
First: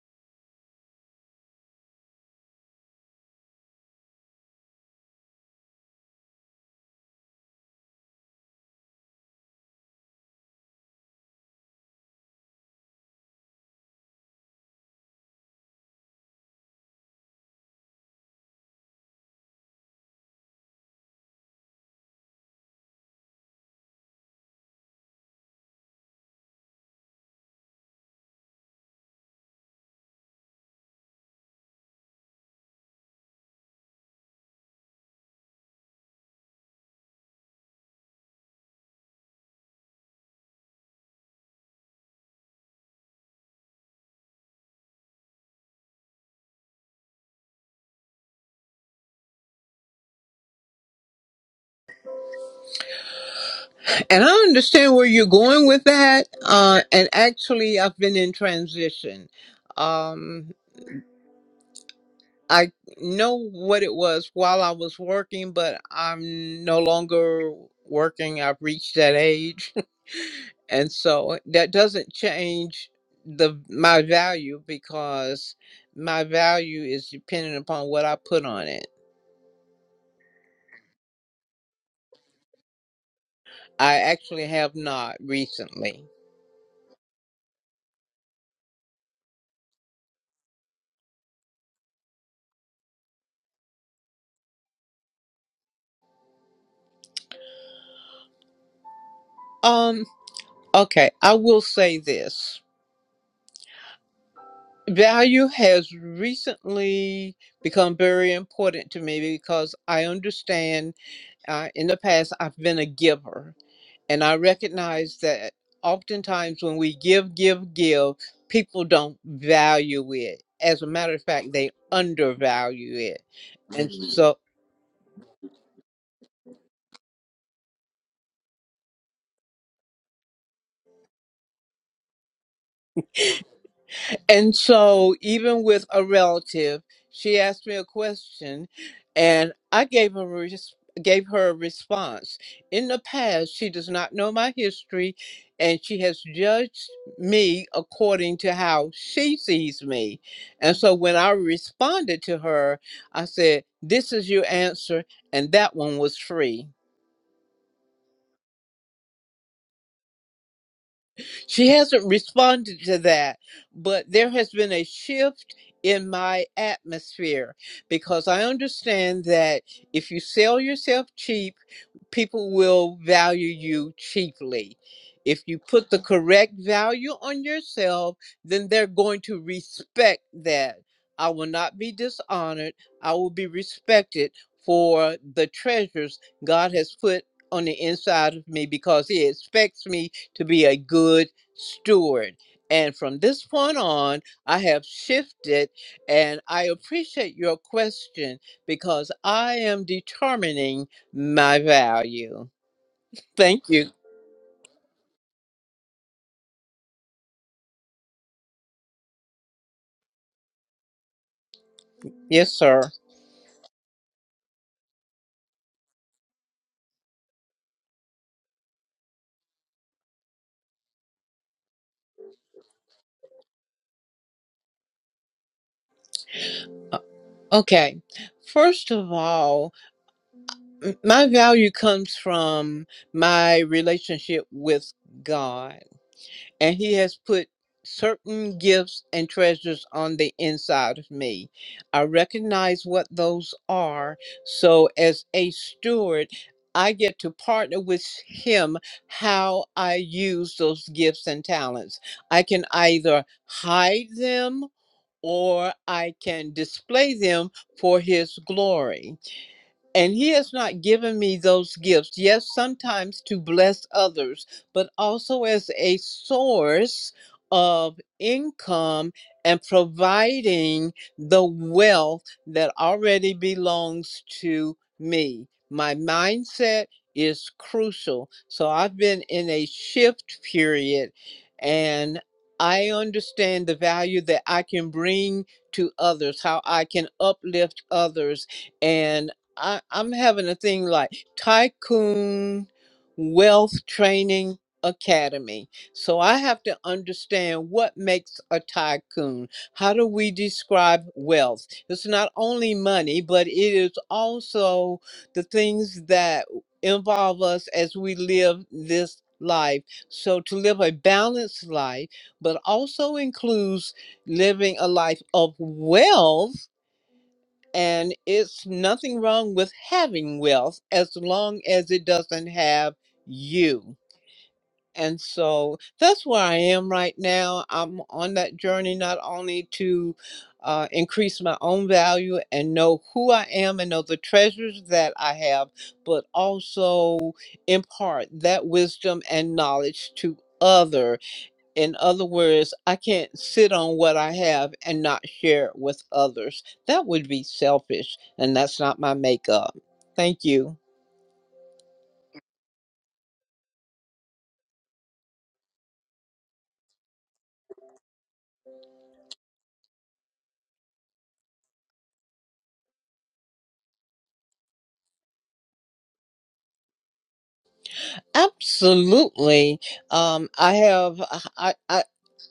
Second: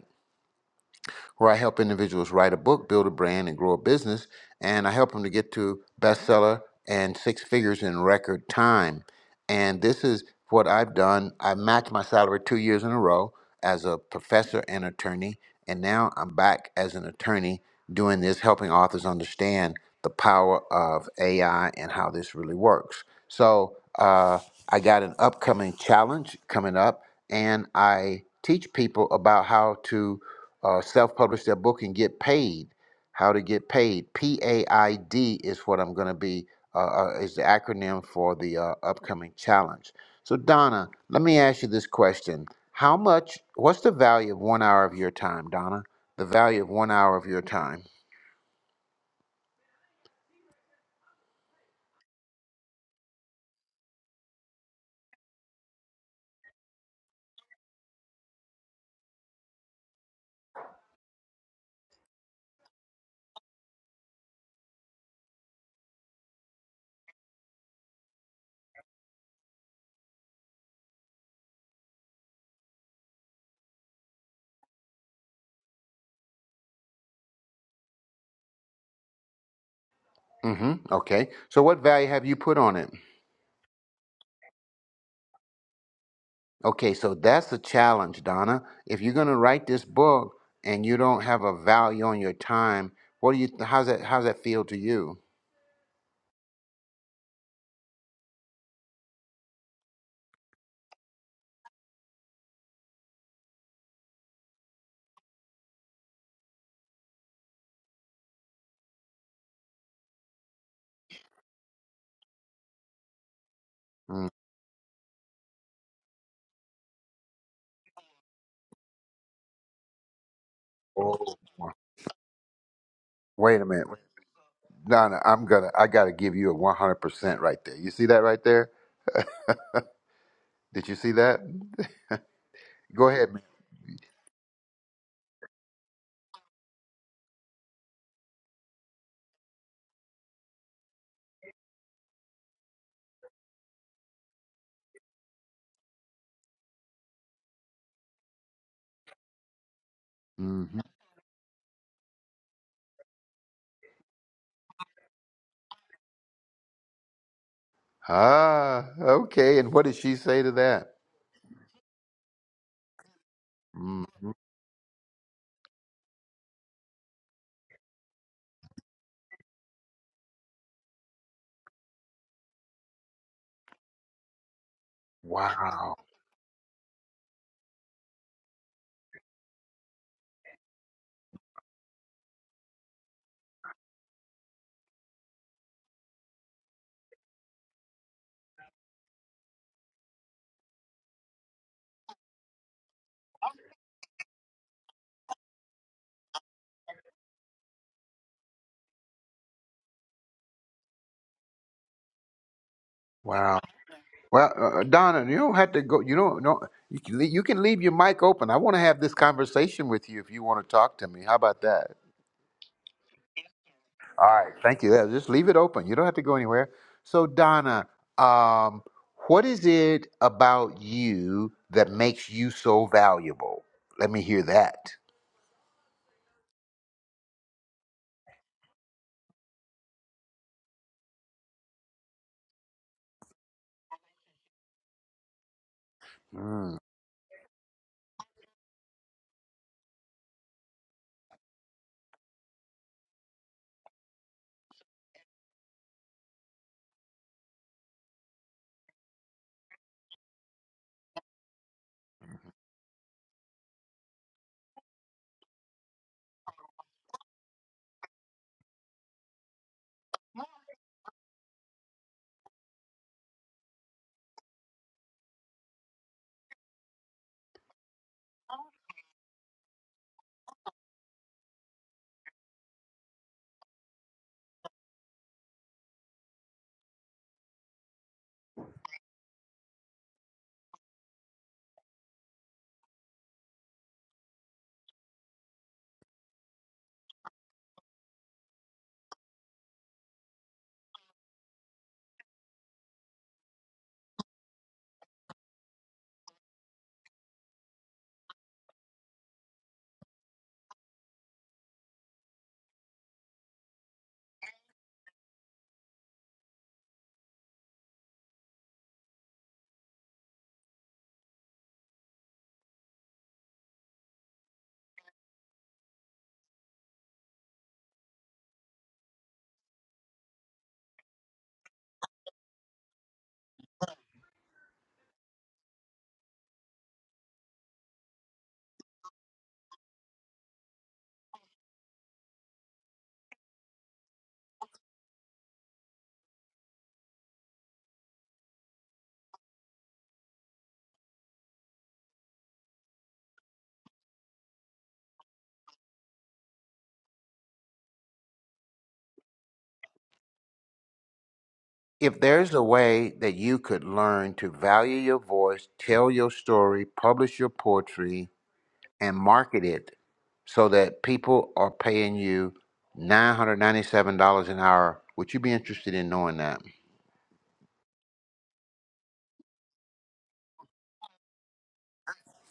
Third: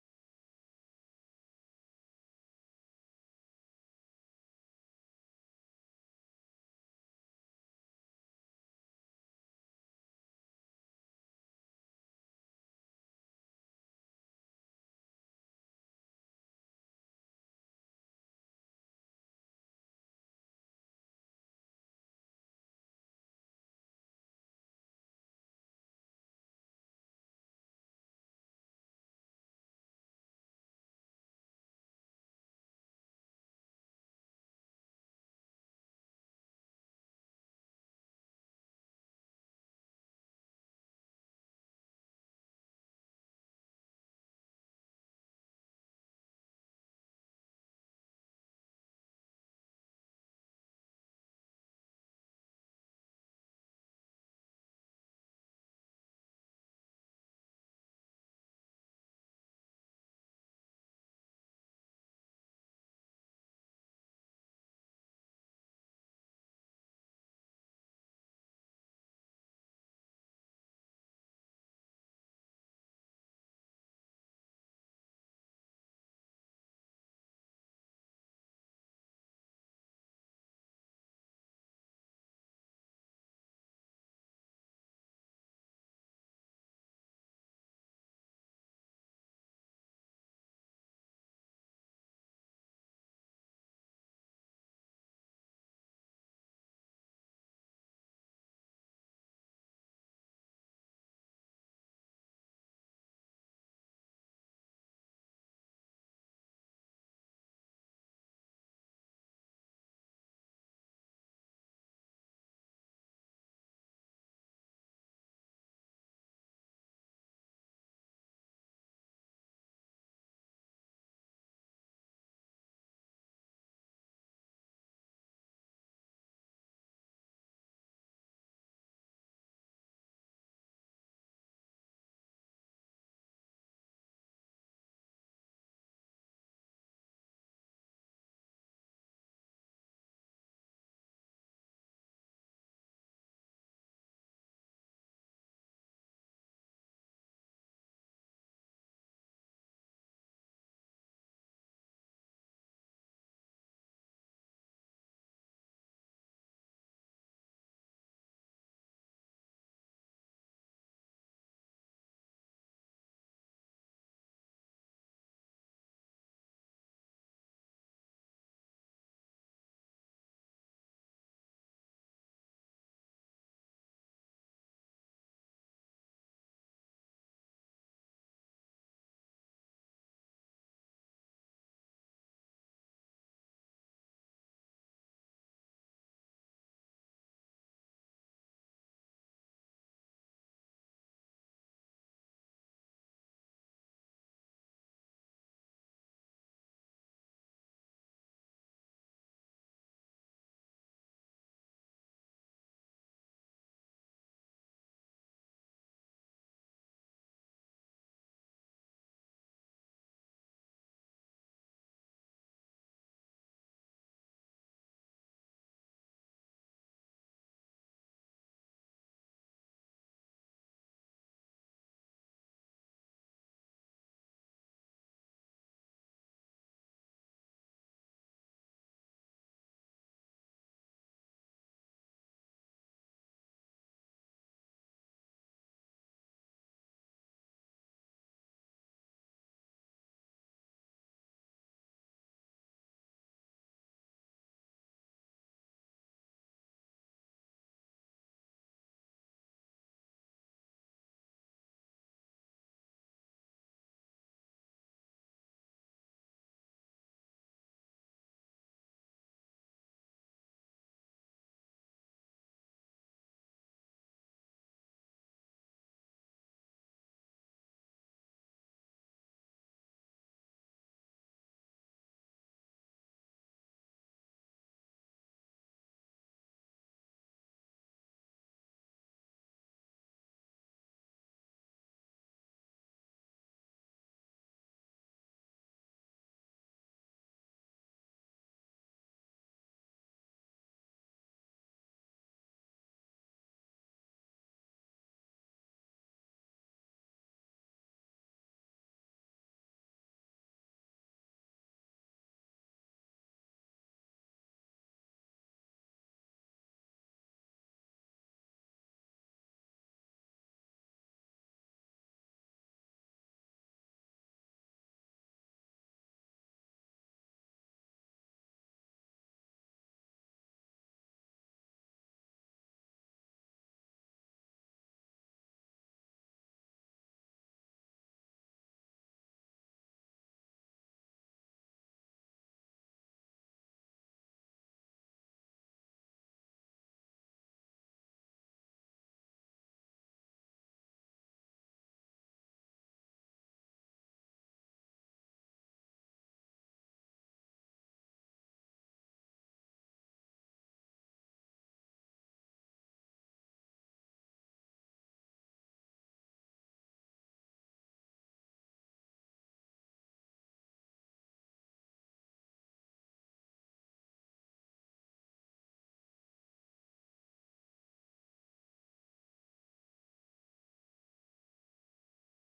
where I help individuals write a book, build a brand, and grow a business. And I help them to get to bestseller and six figures in record time. And this is what I've done. I matched my salary two years in a row as a professor and attorney. And now I'm back as an attorney doing this, helping authors understand the power of AI and how this really works. So uh, I got an upcoming challenge coming up, and I teach people about how to uh, self-publish their book and get paid. How to get paid? P A I D is what I'm going to be. Uh, uh, is the acronym for the uh, upcoming challenge. So Donna, let me ask you this question: How much? What's the value of one hour of your time, Donna? The value of one hour of your time. And I understand where you're going with that. Uh, and actually, I've been in transition. Um, I know what it was while I was working, but I'm no longer working. I've reached that age. and so uh, that doesn't change the my value because my value is dependent upon what i put on it Mm-hmm. Okay. So what value have you put on it? i actually have not recently Okay. So that's the challenge, Donna. If you're going to write this book and you don't have a value on your time, what do you? How's that? How's that feel to you? um okay i will say this value has recently become very important to me because i understand uh, in the past i've been a giver And I recognize that oftentimes when we give, give, give, people don't value it. As a matter of Oh, fact, they undervalue it. wait a minute. And Mhm. so Donna, I'm gonna I gotta give you a one hundred percent right there. You see that right there? Did you see that? Go ahead, man. And so, even with a relative, she asked me a question, and I gave her a res- gave her a response. In the past, she does not know my history, and she has judged me according to how she sees me. And hmm so, when I responded to her, I said, "This is your answer," and that one was free. Ah, okay. And what did she say to that? She hasn't responded to that, hmm but there has been a shift in my atmosphere because I understand that if you sell yourself cheap, people will value you cheaply. If you put Wow. the correct value on yourself, then they're going to respect that. I will not be dishonored. I will be respected for the treasures God has put on the inside of me because He expects me to be a good steward. And from this point on, I have shifted, and I appreciate your question because I am determining my value. Wow. Thank you. Well, uh, uh, Donna, you don't have to go. You don't. know. you can. le- You can leave your mic open. I want to have this conversation with you if you want to talk to me. How about that? Yes, sir. All right, thank you. Yeah, Just leave it open. You don't have to go anywhere. So, Donna, um, what is it about you that makes you so valuable? Let me hear that. Uh, Okay. First of all, m- my value comes from my relationship with God. and Mm. he has put certain gifts and treasures on the inside of me. I recognize what those are. So, as a steward, I get to partner with him how I use those gifts and talents. I can either hide them or I can display them for his glory. And he has not given me those gifts, yes, sometimes to bless others, but also as a source of income and providing the wealth that already belongs to me. My mindset is crucial. So I've been in a shift period and I understand the value that I can bring to others, how I can uplift others. And I, I'm having a thing like Tycoon Wealth Training Academy. So I have to understand what makes a tycoon. How do we describe wealth? It's not only money, but it is also the things that involve us as we live this life. So to live a balanced life, but also includes living a life of wealth and it's nothing wrong with having wealth as long as it doesn't have you. And so that's where I am right now. I'm on that journey not only to uh, increase my own value and know who I am and know the treasures that I have, but also impart that wisdom and knowledge to others in other words, I can't sit on what I have and not share it with others. That would be selfish, and that's not my makeup. Thank you. If there's a way that you could learn to value your voice, tell your story, publish your poetry, and market it so that people are paying you $997 an hour, would you be interested in knowing that? Absolutely. Um, I have. I, I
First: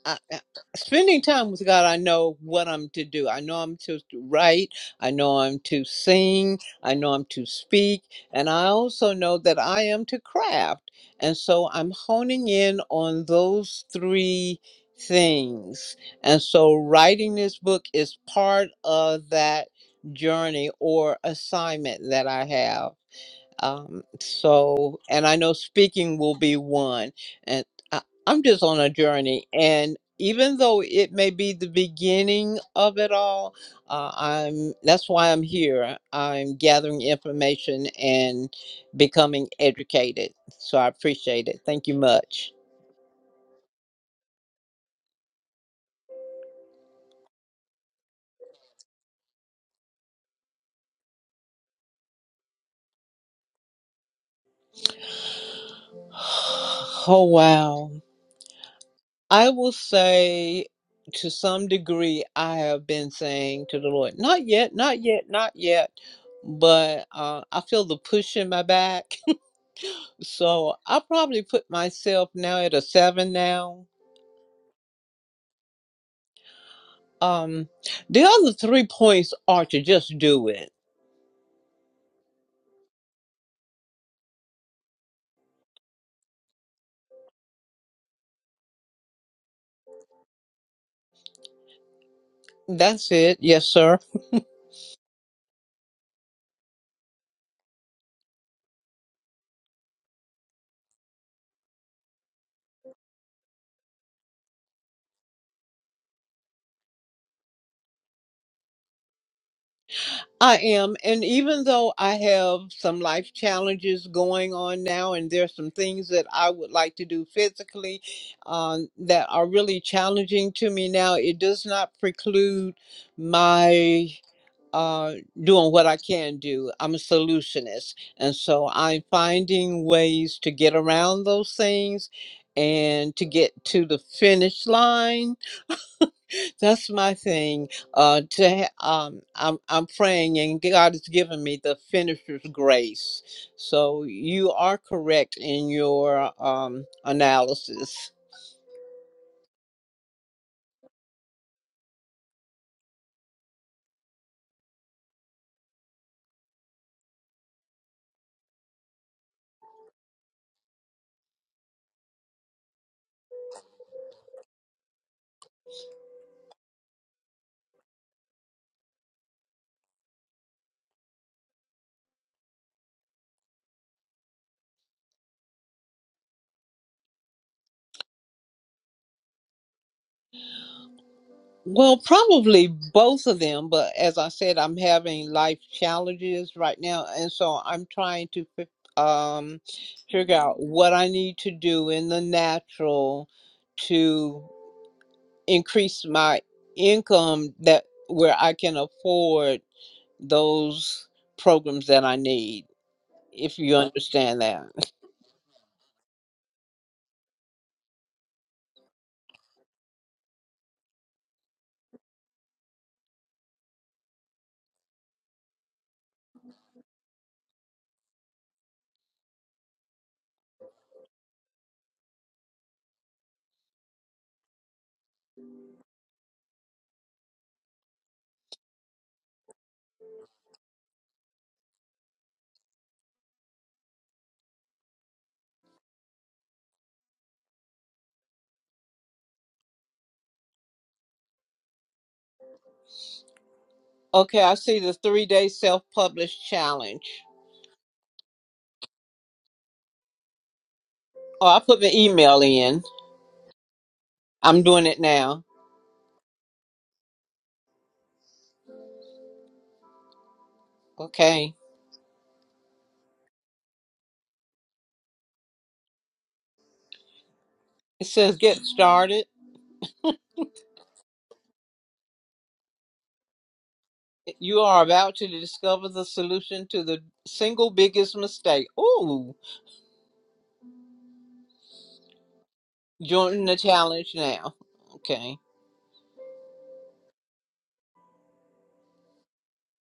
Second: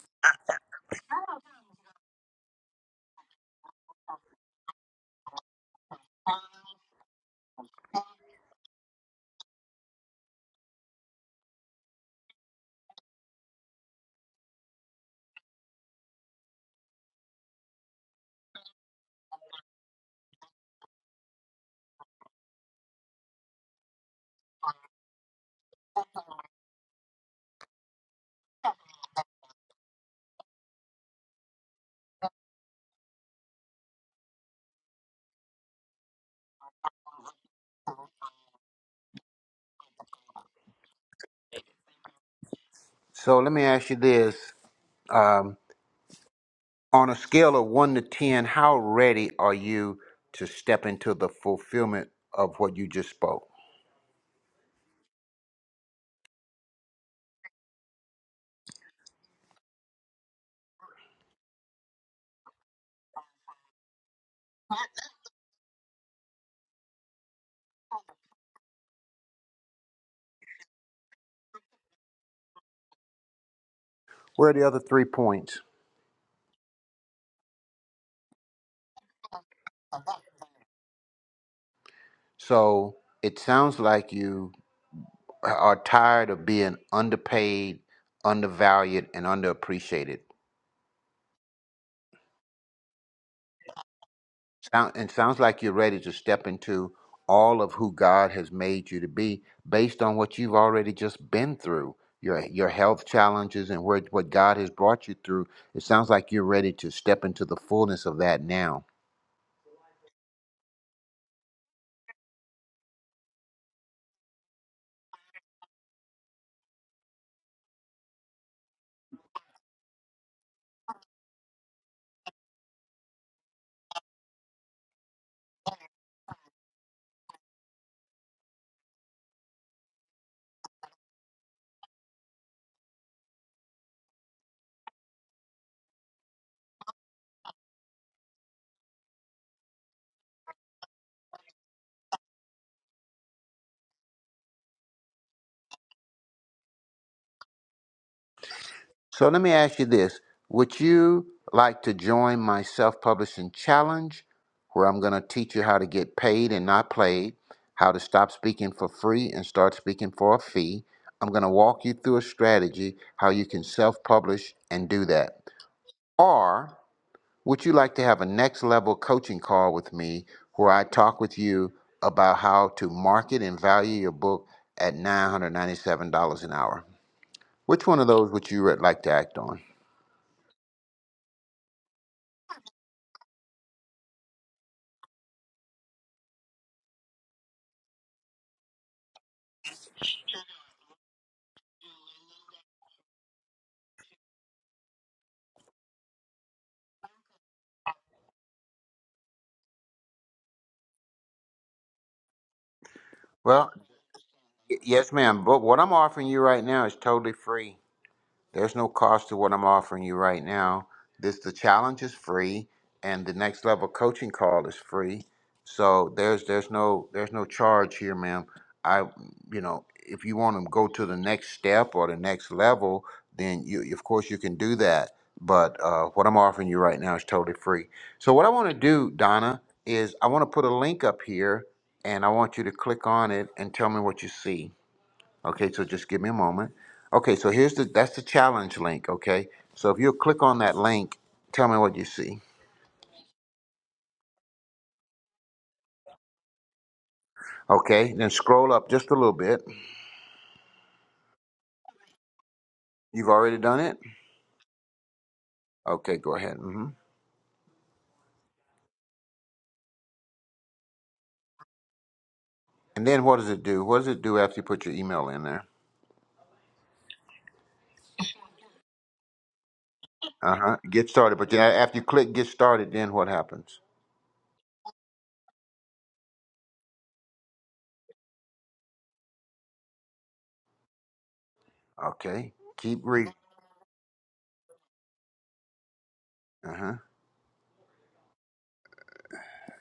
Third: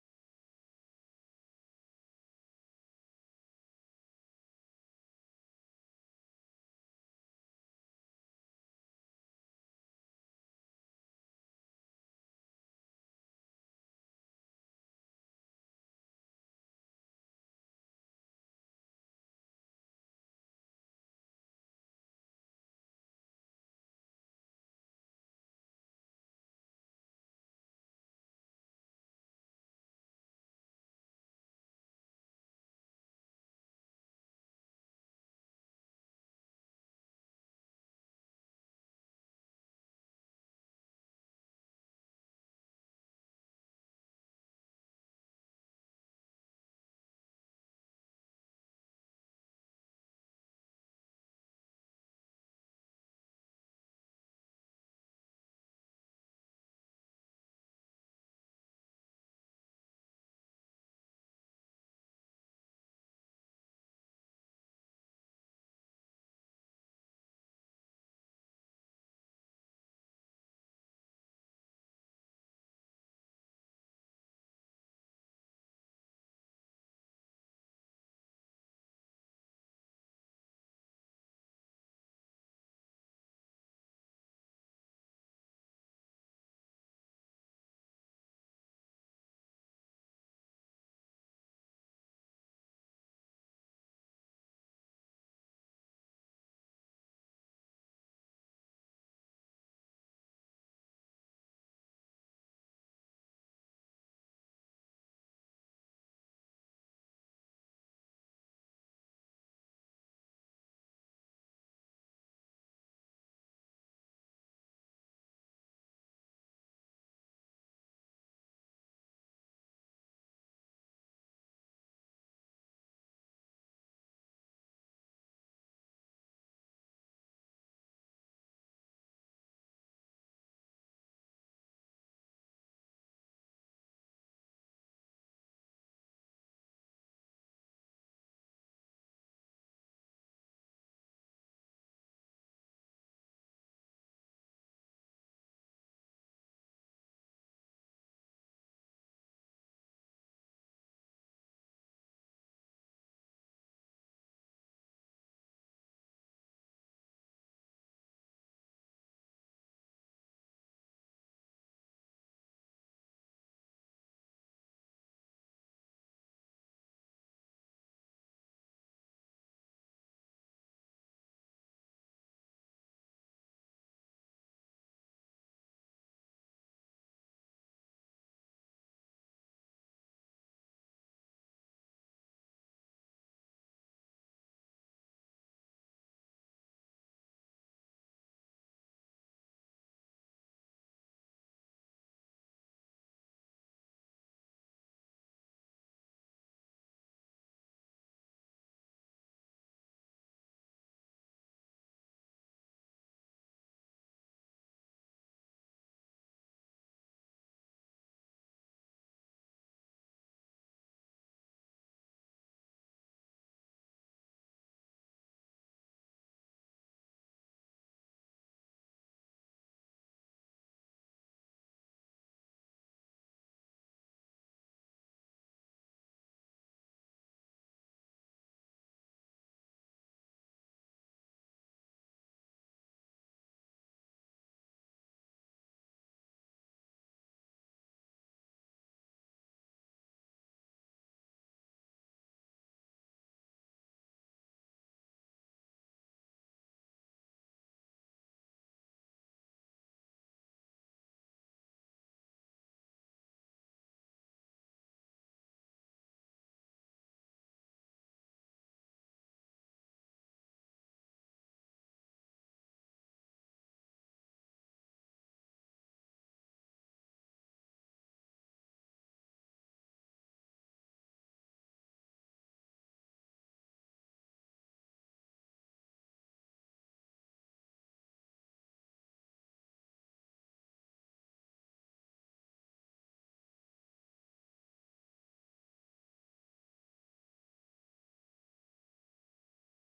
I, I- spending time with God, I know what I'm to do. I know I'm to write. I know I'm to sing. I know I'm to speak. And I also know that I am to craft. And so I'm honing in on those three things. And so writing this book is part of that journey or assignment that I have. Um, so, and I know speaking will be one. And I, I'm just on a journey. And even though it may be the beginning of it all, uh, I'm that's why I'm here. I'm gathering information and becoming educated. So I appreciate it. Thank you much. So, let me ask you this. Um, On a scale of one to 10, how ready are you to step into the fulfillment of what you just spoke? Oh wow. I will say to some degree, I have been saying to the Lord, not yet, not yet, not yet. But uh, I feel the push in my back. so I probably put myself now at a seven now. Where are the other three points? Um, the other three points are to just do it. So it sounds like you are tired of being underpaid, undervalued, and underappreciated. That's it. Yes, sir. Sound, it sounds like you're ready to step into all of who God has made you to be based on what you've already just been through, your your health challenges and where what God has brought you through. It sounds like you're ready to step into the fullness of that now. I am. And even though I have some life challenges going on now, and there's some things that I would like to do physically um, that are really challenging to me now, it does not preclude my uh, doing what I can do. I'm a solutionist. And so I'm finding ways to get around those things and to get to the finish line that's my thing. Uh, to ha- um, I'm I'm praying, and God has given me the finisher's grace. So you are correct in your um analysis. So let me ask you this Would you like to join my self publishing challenge where I'm going to teach you how to get paid and not played, how to stop speaking for free and start speaking for a fee? I'm going to walk you through a strategy how you can self publish and do that. Or would you like to have a next level coaching call with me where I talk with you about how to market and value your book at $997 an hour? Which one of those would you like to act on? Well, probably both of them, but as I said, I'm having life challenges right now, and so I'm trying to fi- um figure out what I need to do in the natural to increase my income that where I can afford. those programs that I need, if Well, you understand that. Y- Yes, ma'am. But what I'm offering you right now is totally free. There's no cost to what I'm offering you right now. This the challenge is free, and the next level coaching call is free. So there's there's no there's no charge here, ma'am. I you know if you want to go to the next step or the next level, then you of course you can do that. But uh, what I'm offering you right now is totally free. So what I want to do, Donna, is I want to put a link up here, and I want you to click on it and tell me what you see. Okay, so just give me a moment. Okay, so here's the that's the challenge link. Okay, so if you click on that link, tell me what you see. Okay, I see the three day self published challenge. Okay, then scroll up just a little bit. Oh, I put my email in. You've already done it. I'm doing it now. Okay, go ahead. hmm Okay. And then what does it do? What does it do after you put your email in there? It says get started. Uh huh. Get started. But then after you click get started, then what happens? You are about to discover the solution to the single biggest mistake. Ooh, Okay. Keep reading. join the challenge now. Okay. Uh huh.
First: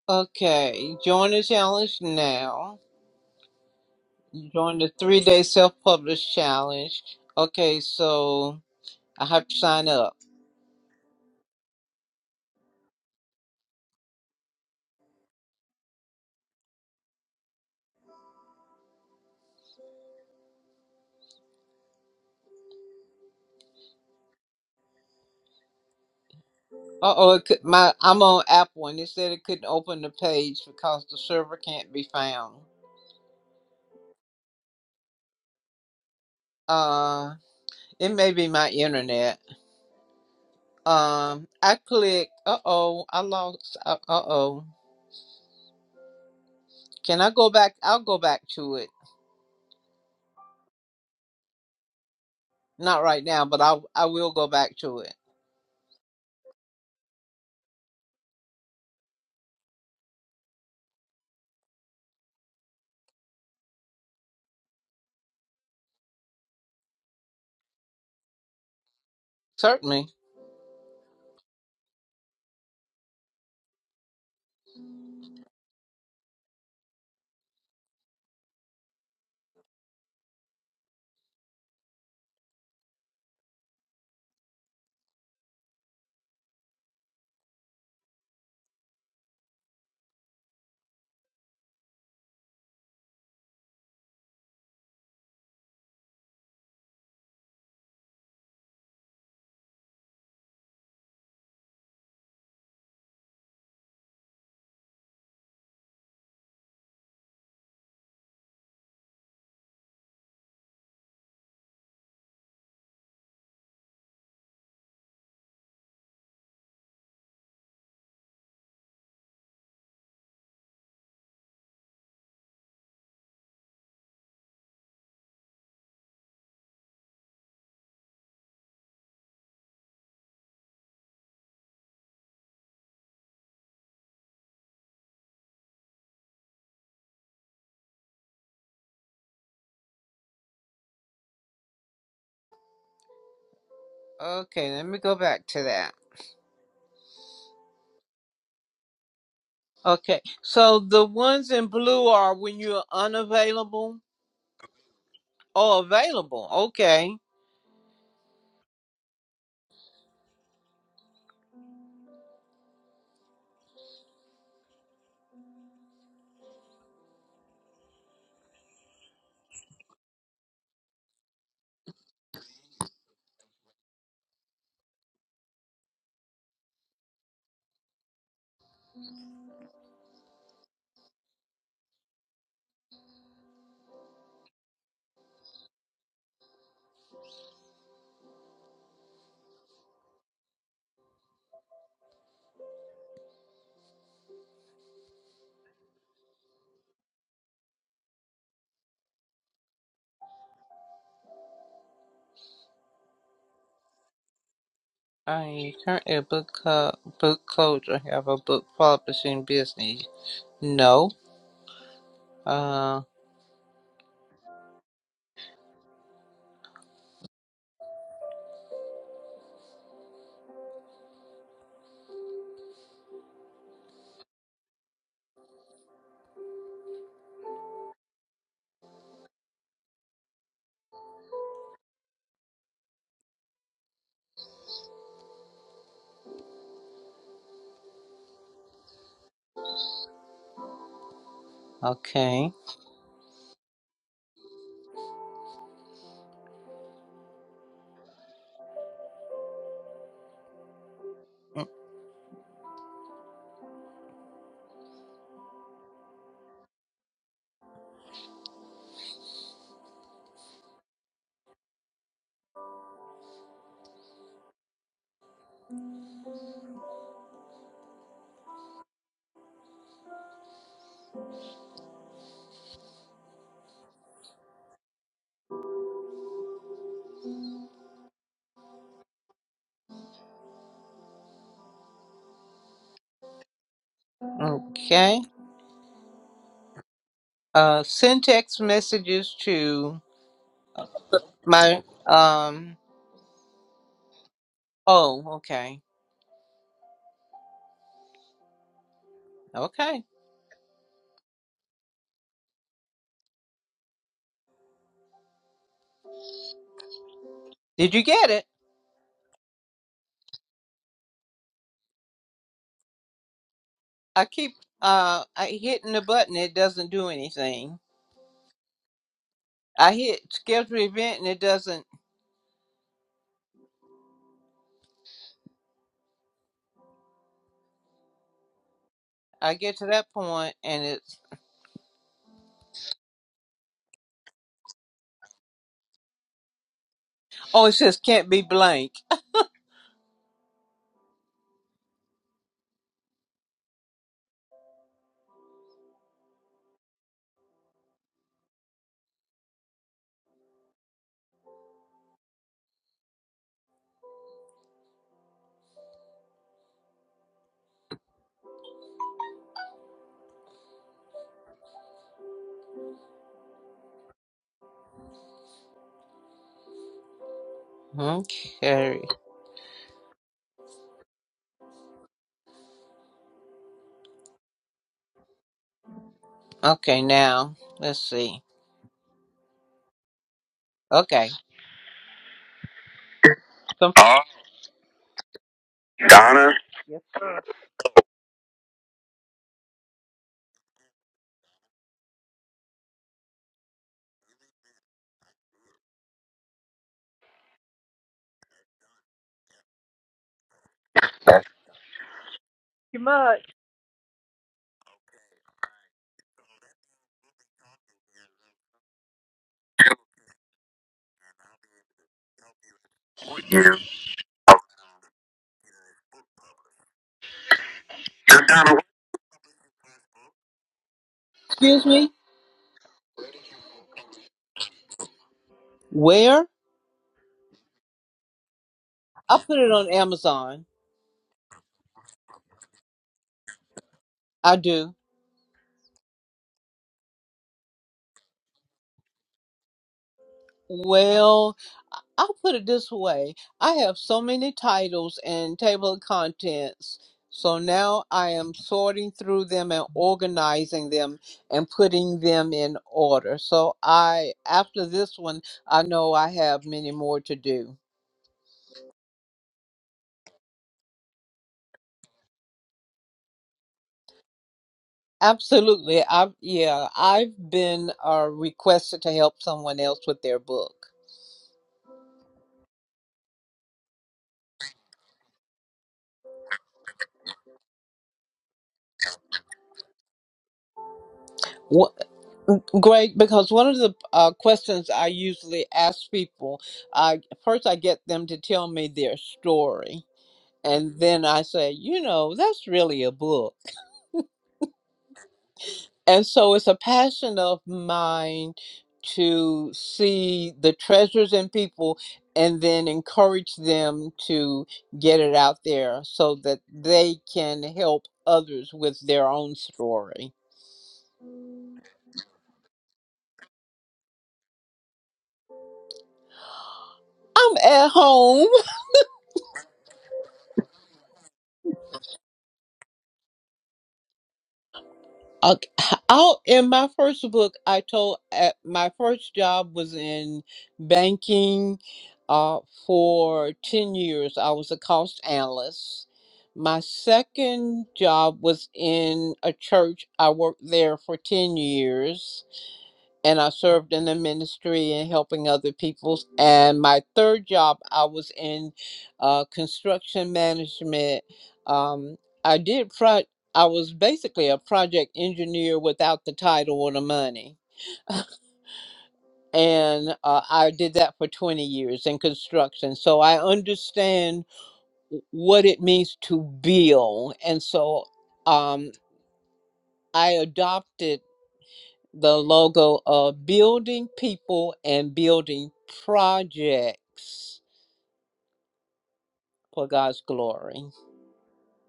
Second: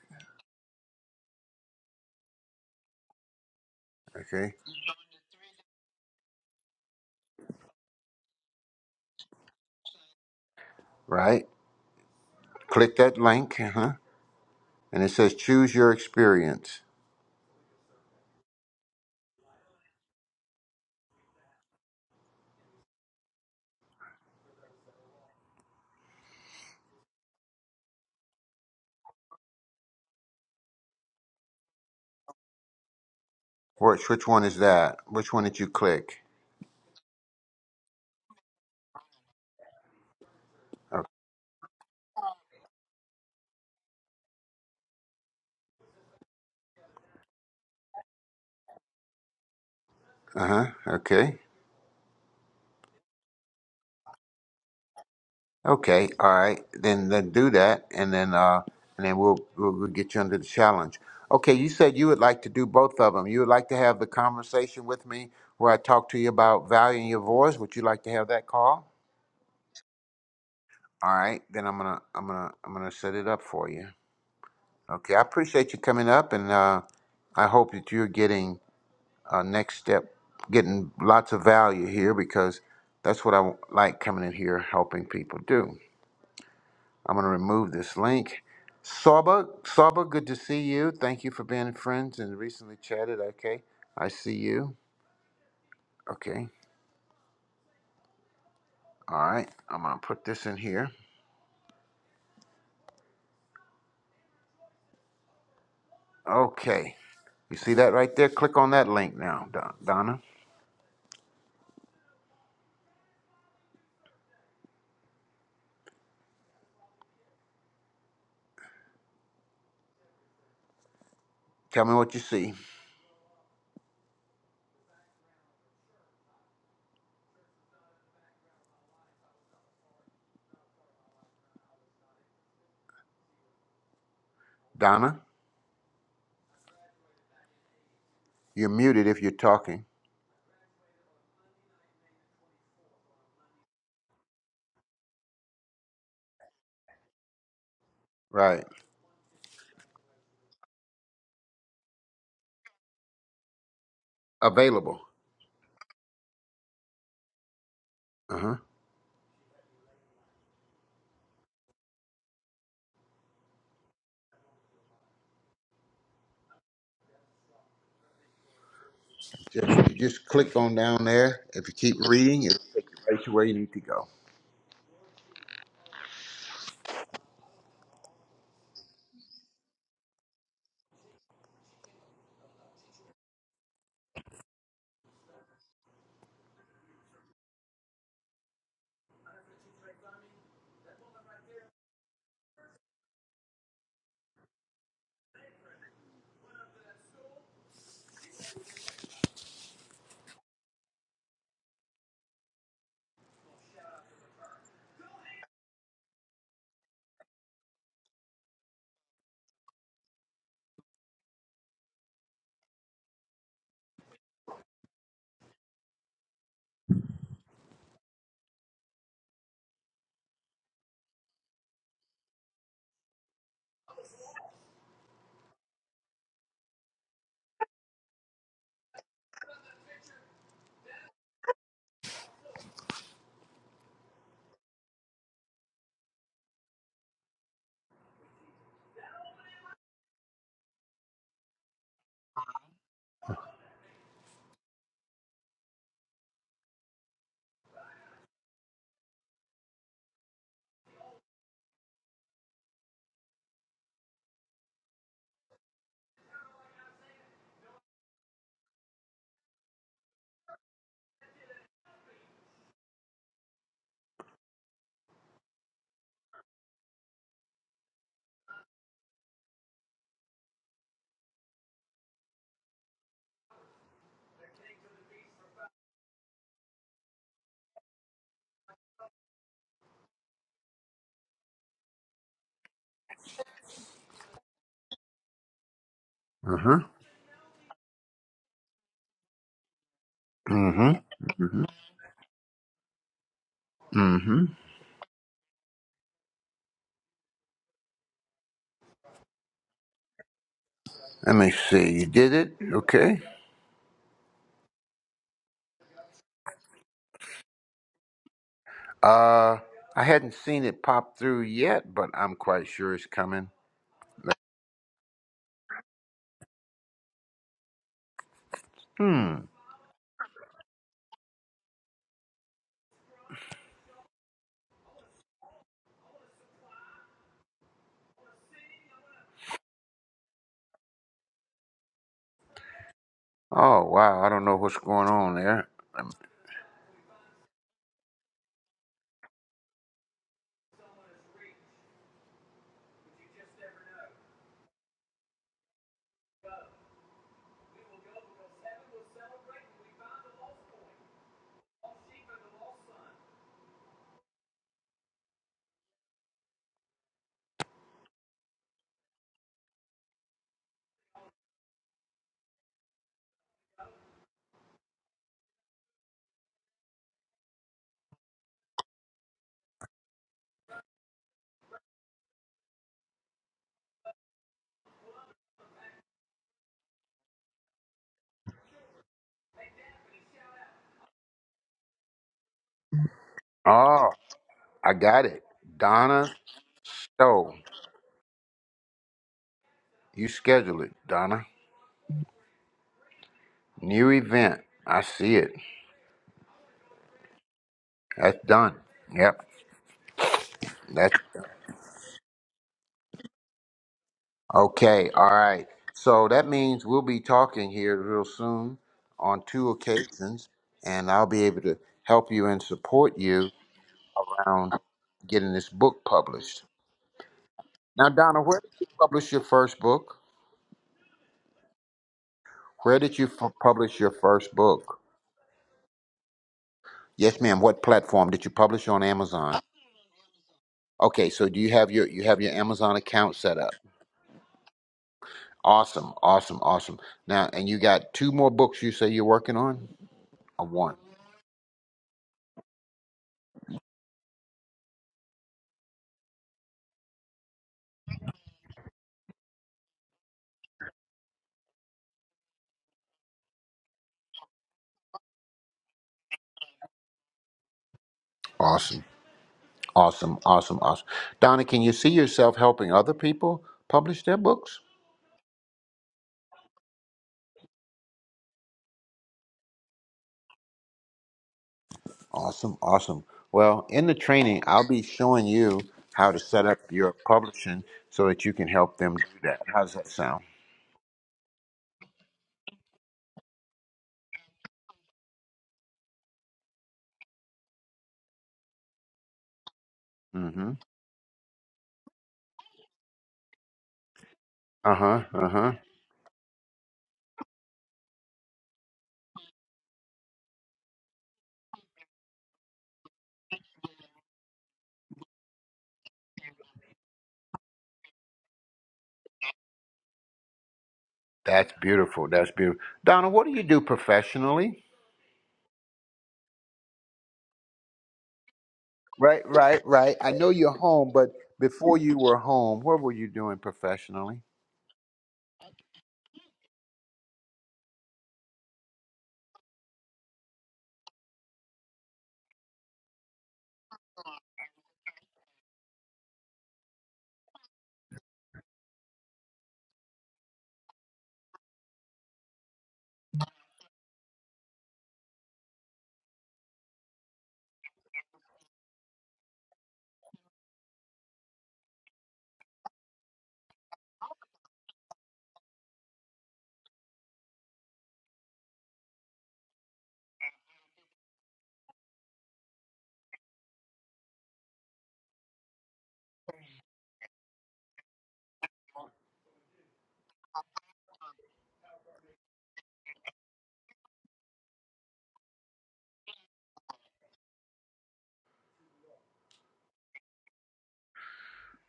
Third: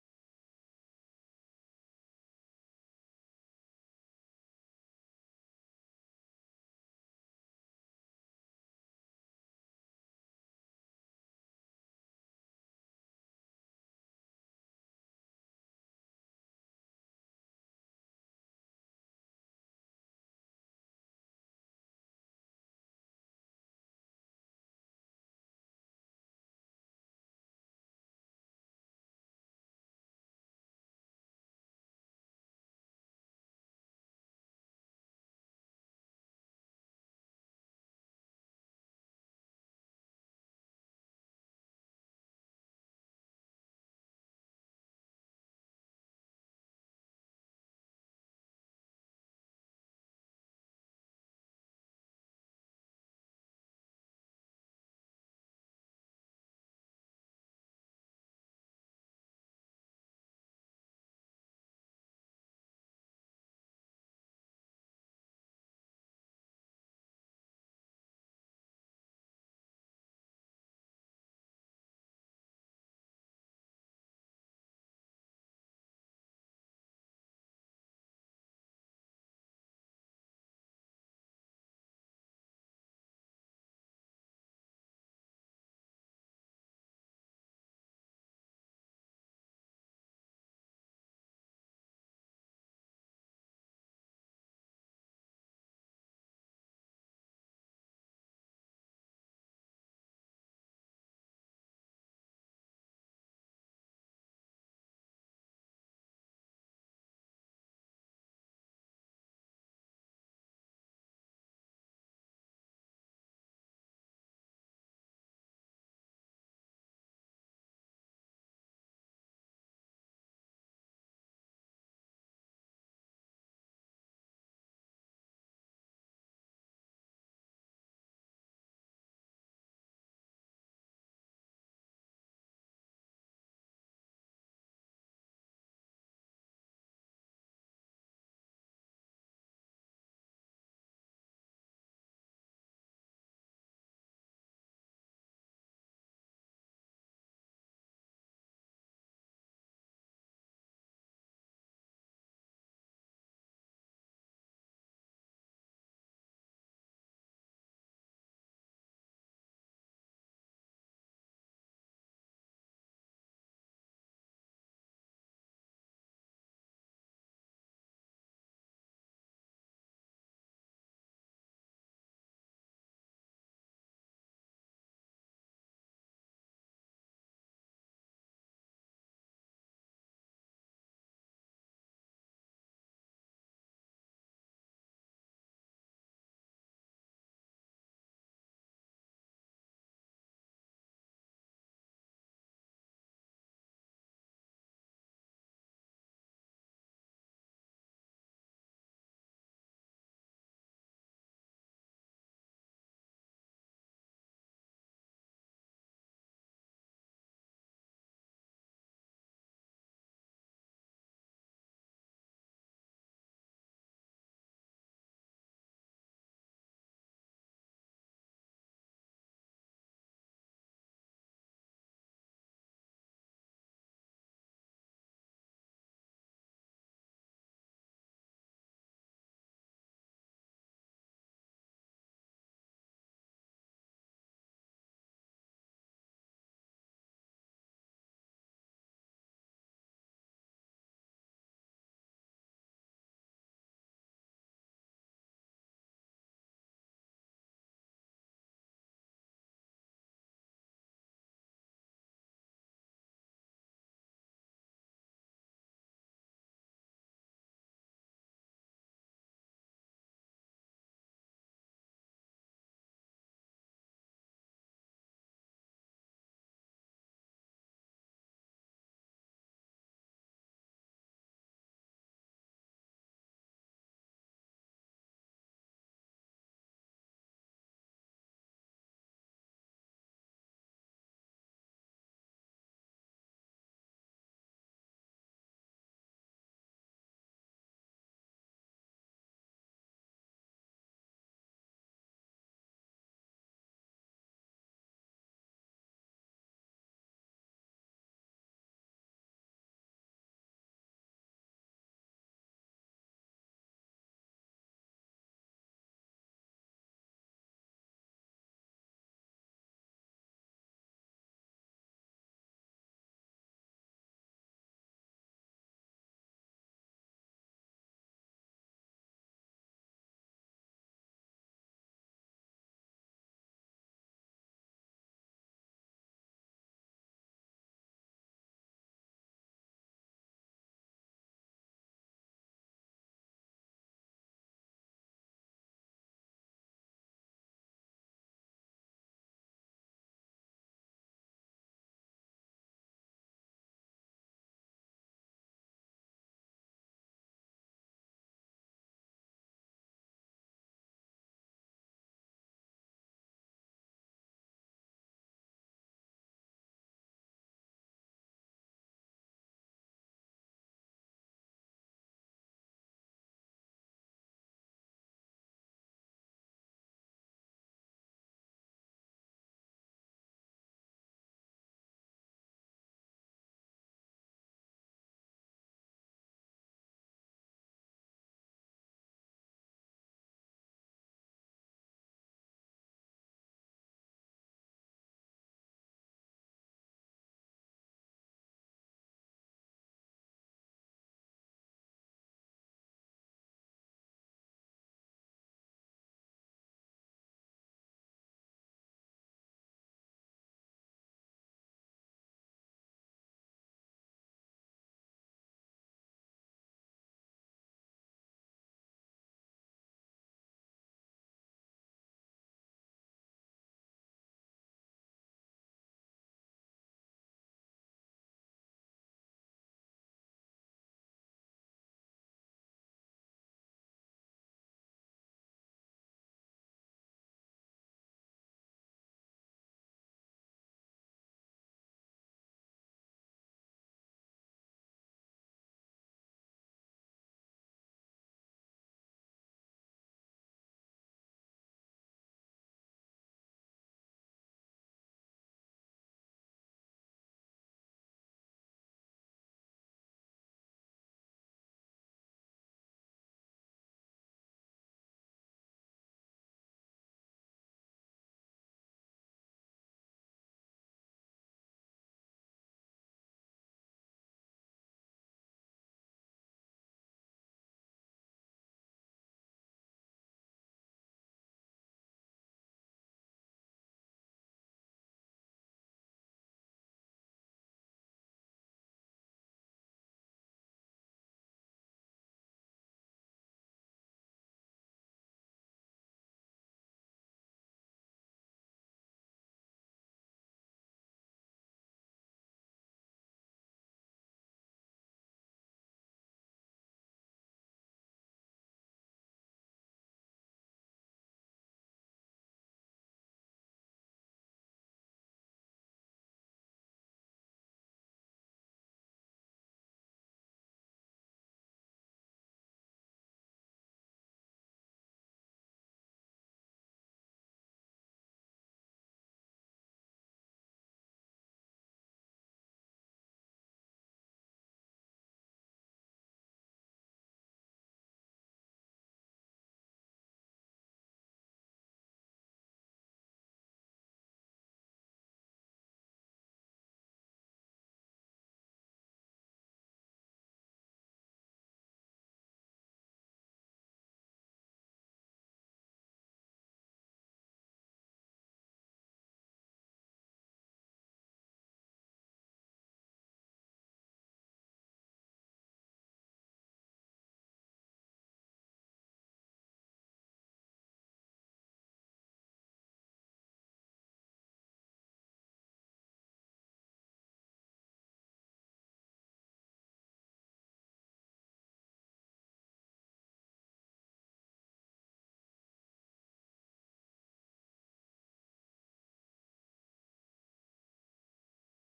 Okay, join the challenge now. Okay. Join the three day self published challenge. Okay, so I have to sign up. Right. Click that link. Uh huh. And it says choose your experience. Uh oh, it could my I'm on Apple and it said it couldn't open the page because the server can't be found. Which which one is that? Which one did you click? Uh it may be my internet. Um I click uh oh, I lost uh oh. Can I go back? I'll go back to it. Uh huh. Okay. Not right now, but I I will go back to it. Okay. All right. Then then do that, and then uh and then we'll we'll, we'll get you under the challenge. Okay. You said you would like to do both of them. You would like to have the conversation with me where I talk to you about valuing your voice. Would you like to have that call? Certainly. All right. Then I'm gonna I'm gonna I'm gonna set it up for you. Okay. I appreciate you coming up, and uh, I hope that you're getting uh, next step, getting lots of value here because that's what I like coming in here helping people do. I'm going to remove this link. Saba, Saba, good to see you. Thank you for being friends and recently chatted. Okay, I see you. Okay, all right. I'm going to put this in here. Okay, you see that right there? Click on that link now, Don, Donna. Tell me what you see. Donna, you're muted if you're talking. Okay, let me go back to that. Right. Okay. So the ones in blue are when you're unavailable Available. or available. Okay. Uh huh. Just, you just click on down there. If you keep reading, it'll take you right to where you need to go. I am currently a book co- book coach. I have a book publishing business. No. Uh. Okay. Okay. Uh huh. Uh. Send text messages to Mm hmm. my um. Mm hmm. Oh. Okay. Okay. Let me see. You did it? Okay. Did you get it? Uh, I hadn't seen it pop through yet, but I'm quite sure it's coming. I keep uh I hitting the button. It doesn't do anything. Hmm. I hit schedule event and it doesn't. I get to that point and it's Oh, wow. I don't know what's going on there. Um, oh it says can't be blank. Okay. Okay. Now let's see. Okay. So, Oh, I got it. Donna Stowe. You schedule it, Donna. New event. I see it. That's done. Yep. That's okay. All right. So that means we'll be talking here real soon on two occasions, and I'll be able to help you and support you around getting this book published. Now, Donna, where did you publish your first book? excuse me. Where did you f- publish your first book? Where? Yes, ma'am. What platform did you publish on I put Amazon? it on Amazon. Okay, so do you have your you have your Amazon account set up? I do. Awesome, awesome, awesome. Now, and you got two more books you say you're working on? Or one? Well, I- I'll put it this way. I have so many titles and table of contents. So now I am sorting through them and organizing them and putting them in order. So I after this one, I know I have many more to do. Awesome, awesome, awesome, awesome. Donna, can you see yourself helping other people publish their books? Absolutely. I have yeah, I've been uh, requested to help someone else with their book. Awesome, awesome. Well, in the training, I'll be showing you how to set up your publishing so that you can help them do that. How does that sound? Great, because one of the uh, questions I usually ask people, I first I get them to tell me their story, Mm-hmm. and then I say, you know, that's really a book, Uh-huh. Uh-huh. and so it's a passion of mine to see the treasures in people, and then encourage them to get it out there so that they can help others with their own story. That's beautiful. That's beautiful. Donna, what do you do professionally? I'm at home. Right, right, right. I know you're home, but before you were home, what were you doing professionally? Okay. Out in my first book, I told uh, my first job was in banking uh, for 10 years. I was a cost analyst. My second job was in a church. I worked there for 10 years and I served in the ministry and helping other people's. And my third job, I was in uh, construction management. Um, I did pro. I was basically a project engineer without the title or the money, and uh, I did that for twenty years in construction. So I understand what it means to build, and so um, I adopted. the logo of building people and building projects for God's glory.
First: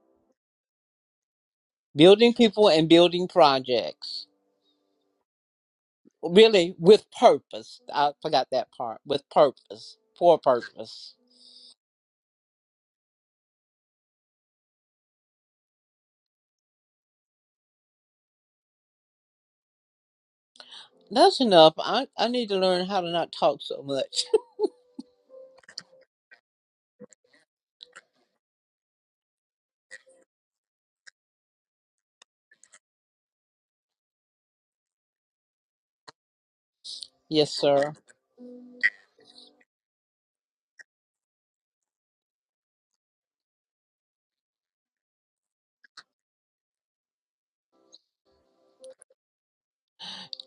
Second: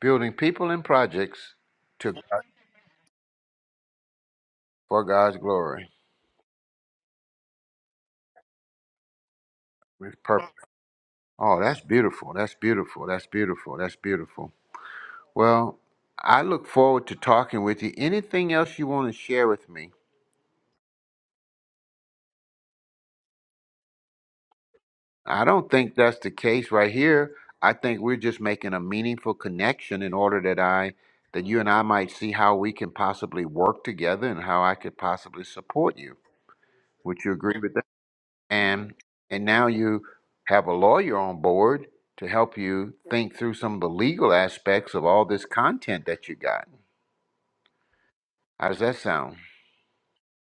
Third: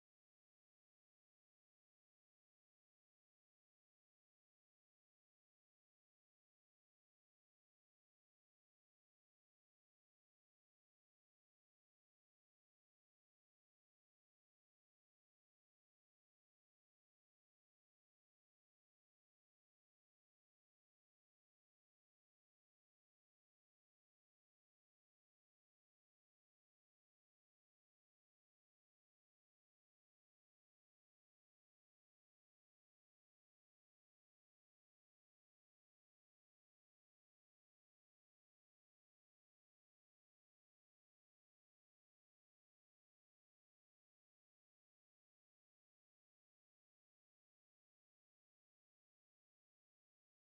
Building people and projects to Building God, people and building projects. for God's glory Really, with purpose. I forgot that part. With purpose. with For purpose. purpose. Oh, that's beautiful. That's beautiful. That's beautiful. That's beautiful. Well, I look forward to talking with you. Anything else you want to share with me? That's enough. I, I need to learn how to not talk so much. I don't think that's the case right here. I think we're just making a meaningful connection in order that I that you and I might see how we can possibly work together and how I could possibly support you. Would you yes, agree with that? sir. And and now you have a lawyer on board to help you think through some of the legal aspects of all this content that you got. How does that sound?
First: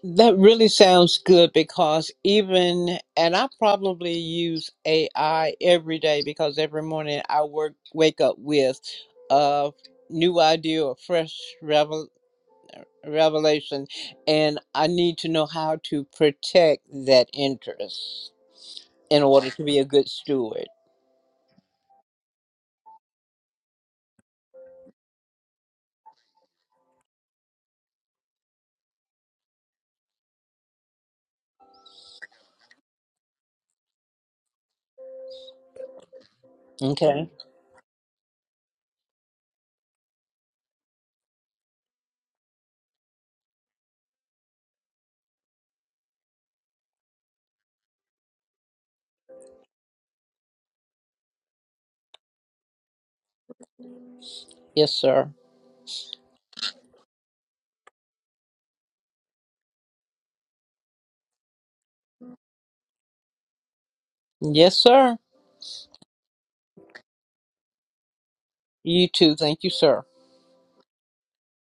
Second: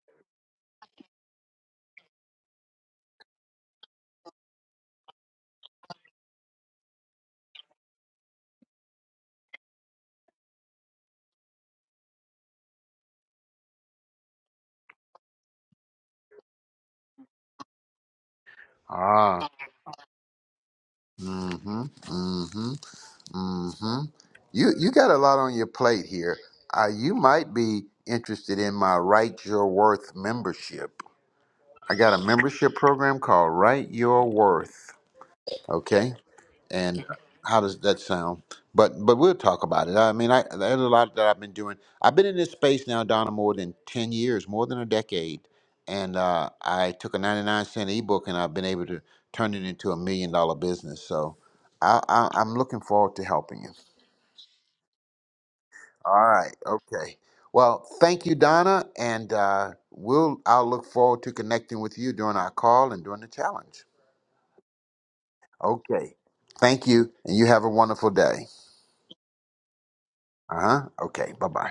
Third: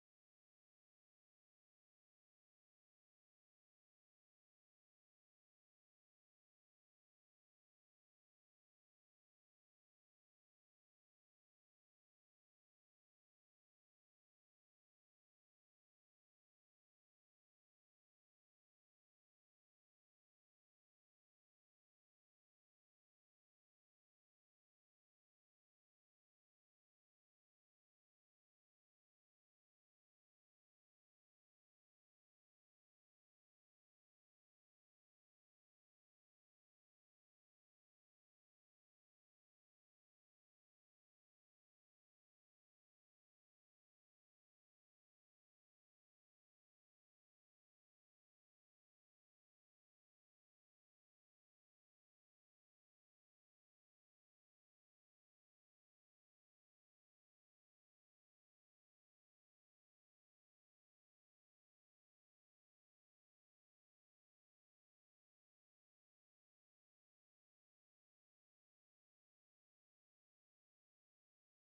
That really sounds good because even, and I probably use AI every day because every morning I work wake up with a new idea or fresh revel, revelation, and I need to know how to protect that interest in Ah. order to be a good steward. Mm-hmm. Mm-hmm. Mm-hmm. You you got a lot on your plate here. Uh, you might be interested in my Write Your Worth membership. I got a membership program called Write Your Worth. Okay, and Okay. how does that sound? But but we'll talk about it. I mean, I there's a lot that I've been doing. I've been in this space now, Donna, more than ten years, more than a decade. And uh, I took a 99 cent ebook, and I've been able to turn it into a million dollar business. So I, I, I'm looking forward to helping you. Yes, sir. All right. Okay. Well, thank you, Donna, and uh, we'll. I'll look forward to connecting with you during our call and during the challenge. Yes, sir. Okay. Thank you, and you have a wonderful day. You too. Thank you, sir. Uh huh. Okay. Bye bye.